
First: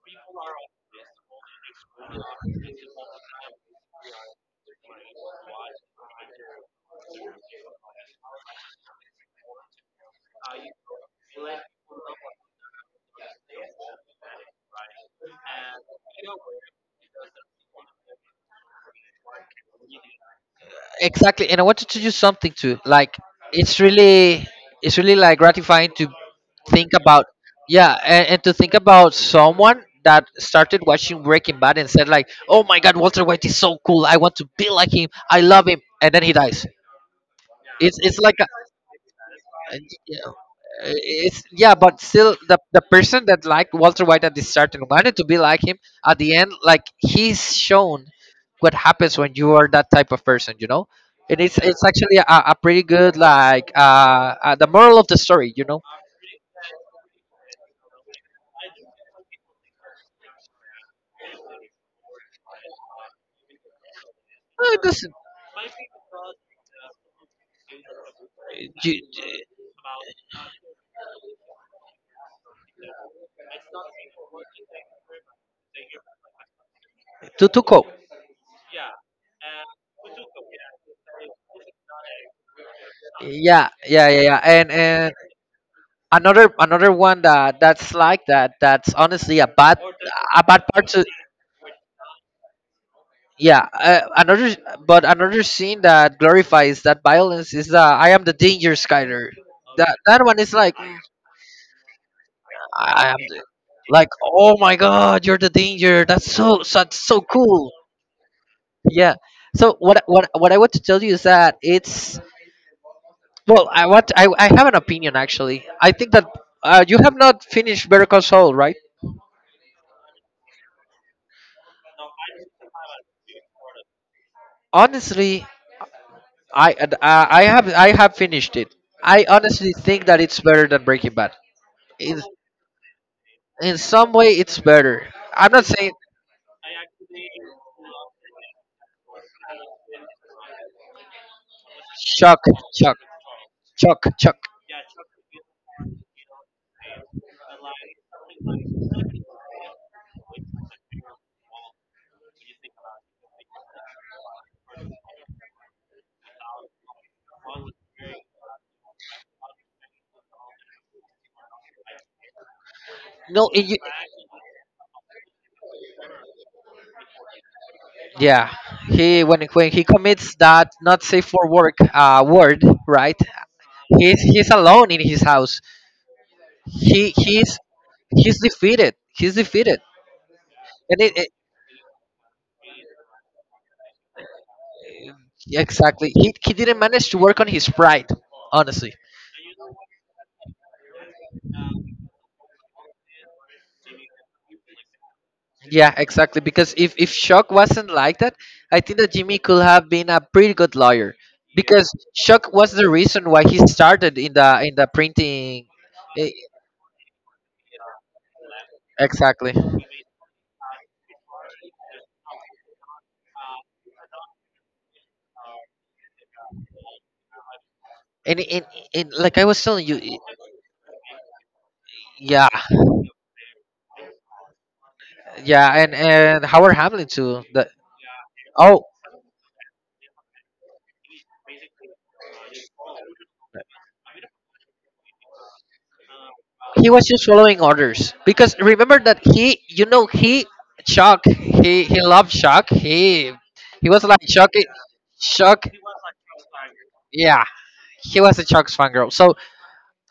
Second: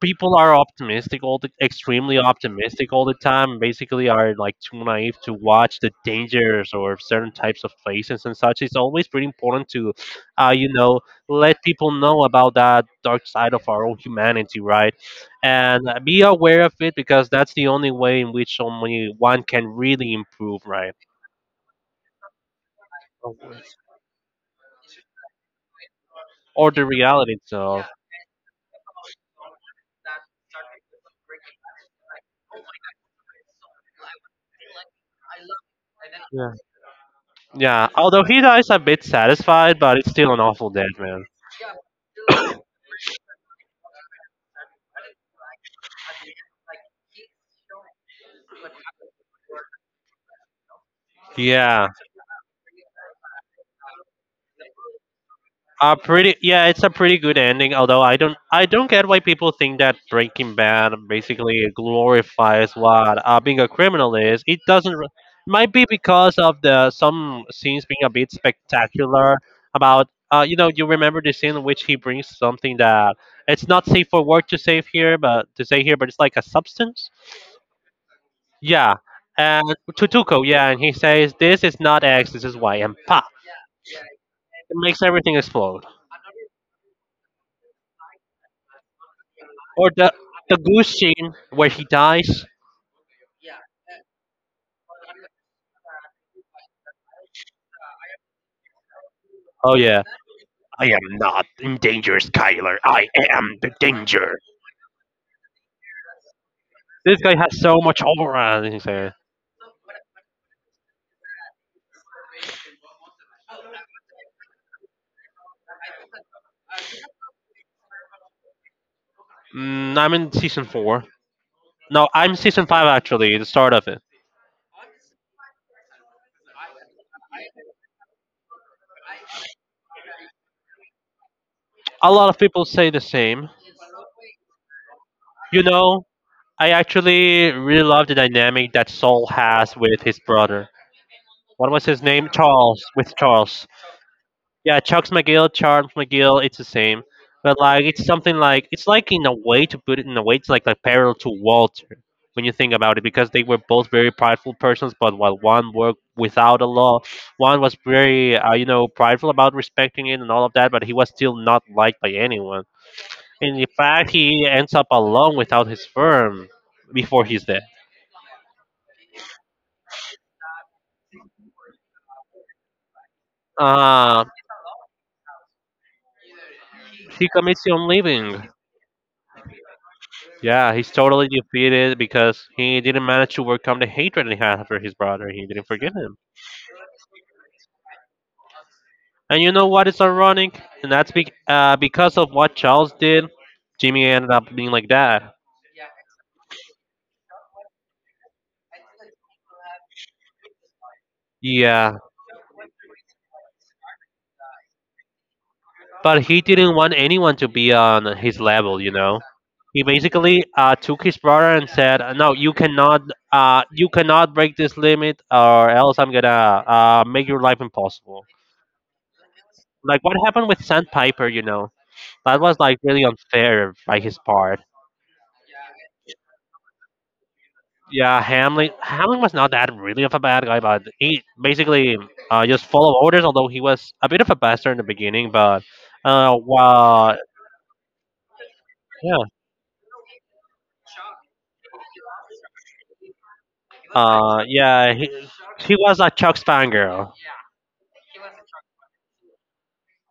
B: people are optimistic all the extremely optimistic all the time basically are like too naive to watch the dangers or certain types of places and such. It's always pretty important to you know let people know about that dark side of our own humanity right and be aware of it because that's the only way in which only one can really improve right
A: Exactly, and I wanted to do something too. Like it's really, it's really like gratifying to
B: or the
A: think about,
B: reality itself
A: yeah, and to think about someone that started watching Breaking Bad and said like, oh my God, Walter White is so cool, I want to be like him, I love him, and then he
B: yeah.
A: dies.
B: Yeah,
A: It's
B: although
A: like
B: he
A: a,
B: dies a bit satisfied but it's still an awful death, man.
A: it's Yeah, but still the person that liked Walter White at the start and wanted to be like him, at the end, like, he's shown what happens when you are that type of person, you know. And it's
B: Yeah.
A: actually a pretty good, like, the moral of the story, you know.
B: Pretty yeah, it's a pretty good ending. Although I don't get why people think that Breaking Bad basically glorifies what being a criminal is. It doesn't.
A: Listen,
B: Might be because of the some scenes being a bit
A: Ju-
B: spectacular.
A: ju-
B: About you know, you remember the scene in which he brings something that it's not safe for work to save here, but to say here, but it's like a substance.
A: Tutuko.
B: Yeah, and Tutuko. Yeah, and he says this is not X, this is Y, and pop,
A: Yeah, yeah, yeah, yeah.
B: it makes
A: And
B: everything explode.
A: Another one that that's like that. That's honestly a bad,
B: Or the
A: a bad part
B: goose
A: to.
B: scene where he dies.
A: Yeah, another, but another scene that glorifies that violence is, I am the danger, Skyler.
B: Oh
A: That
B: yeah.
A: that one is like,
B: I am not in danger, Skyler.
A: I
B: I
A: am the,
B: am the
A: like,
B: danger.
A: oh my God, you're the danger. That's so, that's
B: This
A: so
B: guy has
A: cool.
B: so much aura. He's
A: Yeah.
B: like,
A: So what I want to tell you is that it's, well, I what I have an opinion actually. I think that, you have not finished Better Call Saul, right?
B: mm, I'm in season four. No, I'm season five actually. The start of it.
A: Honestly, I have, I have finished it. I honestly think that it's better than Breaking Bad.
B: A
A: In
B: lot of people say the same.
A: in some way, it's better. I'm
B: You
A: not saying.
B: know, I actually really love the dynamic that Saul has with his brother. What was his name?
A: Chuck,
B: Charles.
A: Chuck,
B: With Charles.
A: Chuck.
B: Yeah, Chuck's McGill, Charles McGill, it's the same. But like it's something like it's like in a way to put it in a way it's like parallel to Walter when you think about it because they were both very prideful persons but while one worked without a law one was very you know prideful about respecting it and all of that but he was still not liked by anyone
A: No,
B: and
A: it,
B: in
A: you-
B: fact he ends up alone without his firm before he's dead.
A: Yeah, he, when he commits that not safe for work, word, right?
B: uh,
A: He's alone in his house. He
B: he
A: he's
B: commits on
A: he's
B: living.
A: defeated. He's defeated.
B: Yeah, he's
A: and it,
B: totally defeated because he didn't manage to overcome the hatred he had for his brother. He
A: Yeah,
B: didn't forgive
A: exactly.
B: him.
A: He didn't manage to work on his pride, honestly.
B: And you know what is ironic? And that's because of what Charles did, Jimmy ended up being like that.
A: Yeah, exactly. Because if Shock wasn't like that, I think that Jimmy could have been a pretty good lawyer. Because
B: Yeah,
A: Shock was the reason why he started in the printing.
B: but
A: eh,
B: he didn't want anyone to be on his level, you know?
A: Exactly.
B: He basically took his brother and said, "No, you cannot break this limit, or else I'm gonna make your life impossible."
A: And in, in, like I was telling you,
B: Like what happened with Sandpiper, you know? That
A: yeah,
B: was like really unfair by his part.
A: yeah, and Howard Hamlin too. The
B: Yeah,
A: Oh,
B: Hamlin was not that really of a bad guy, but he basically just followed orders. Although he was a bit of a bastard in the beginning, but
A: he was
B: well,
A: just following orders because remember that
B: yeah,
A: he you know he Chuck, he loved Chuck. He was like Chuck,
B: yeah,
A: Chuck.
B: he was a Chuck Spanger.
A: Yeah, he was a Shock's fangirl, so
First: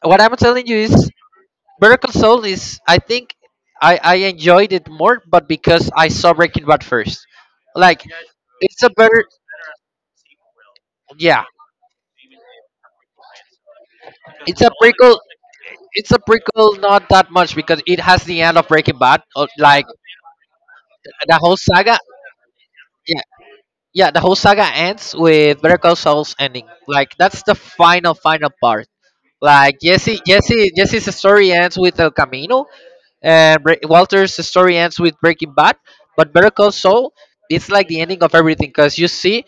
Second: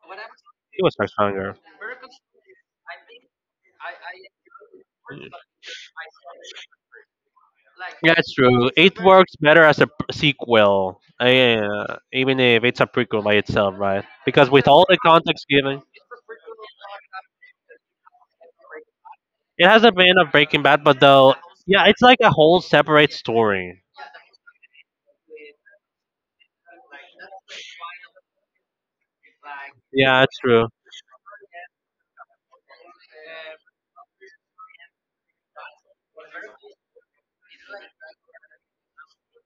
A: what I'm telling you
B: He was Chuck
A: is
B: Spanger.
A: Better Console is, I think I enjoyed it more, but because I saw Breaking Bad first, like.
B: Yeah, it's true.
A: It's a
B: It
A: better,
B: works better as a sequel,
A: yeah,
B: yeah, even if it's a prequel by itself, right? Because
A: it's
B: with
A: a
B: all the
A: prequel,
B: context given,
A: not that much because it has the end of Breaking Bad, or
B: it
A: like
B: has a vein of Breaking Bad, but
A: the
B: though,
A: whole
B: yeah,
A: saga.
B: it's like a whole separate story.
A: Yeah, the whole saga ends with Better Call Saul's ending. Like that's the final final part. Like
B: Yeah, it's true.
A: Jesse's story ends with El Camino, and Walter's story ends with Breaking Bad. But Better Call Saul, it's like the ending of everything, because you see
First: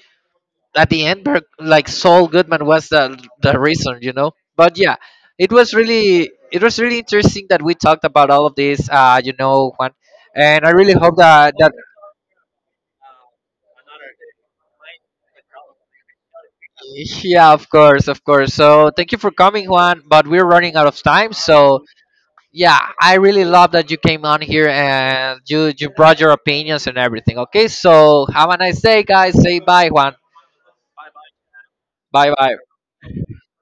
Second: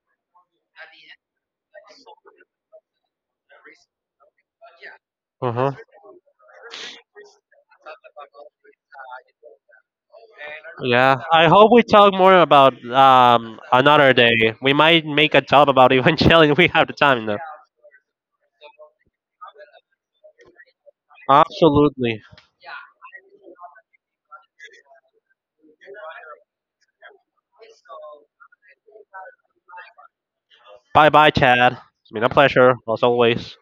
A: at the end, like Saul Goodman was the reason, you know. But yeah,
B: Uh
A: it
B: huh.
A: was really, it was really interesting that we talked about all of this. You know, Juan, and I really hope
B: Yeah, I
A: that
B: hope
A: that.
B: we talk more about another day. We might make a job about Evangelion. If we have the time though.
A: Yeah, of course, of course. So thank you for coming, Juan. But we're running out of time. So
B: Absolutely.
A: yeah, I really love that you came on here, and you brought your opinions and everything. Okay, so have a nice day, guys. Say bye, Juan.
B: Bye bye, Chad. It's been a
A: Bye, bye.
B: pleasure as always.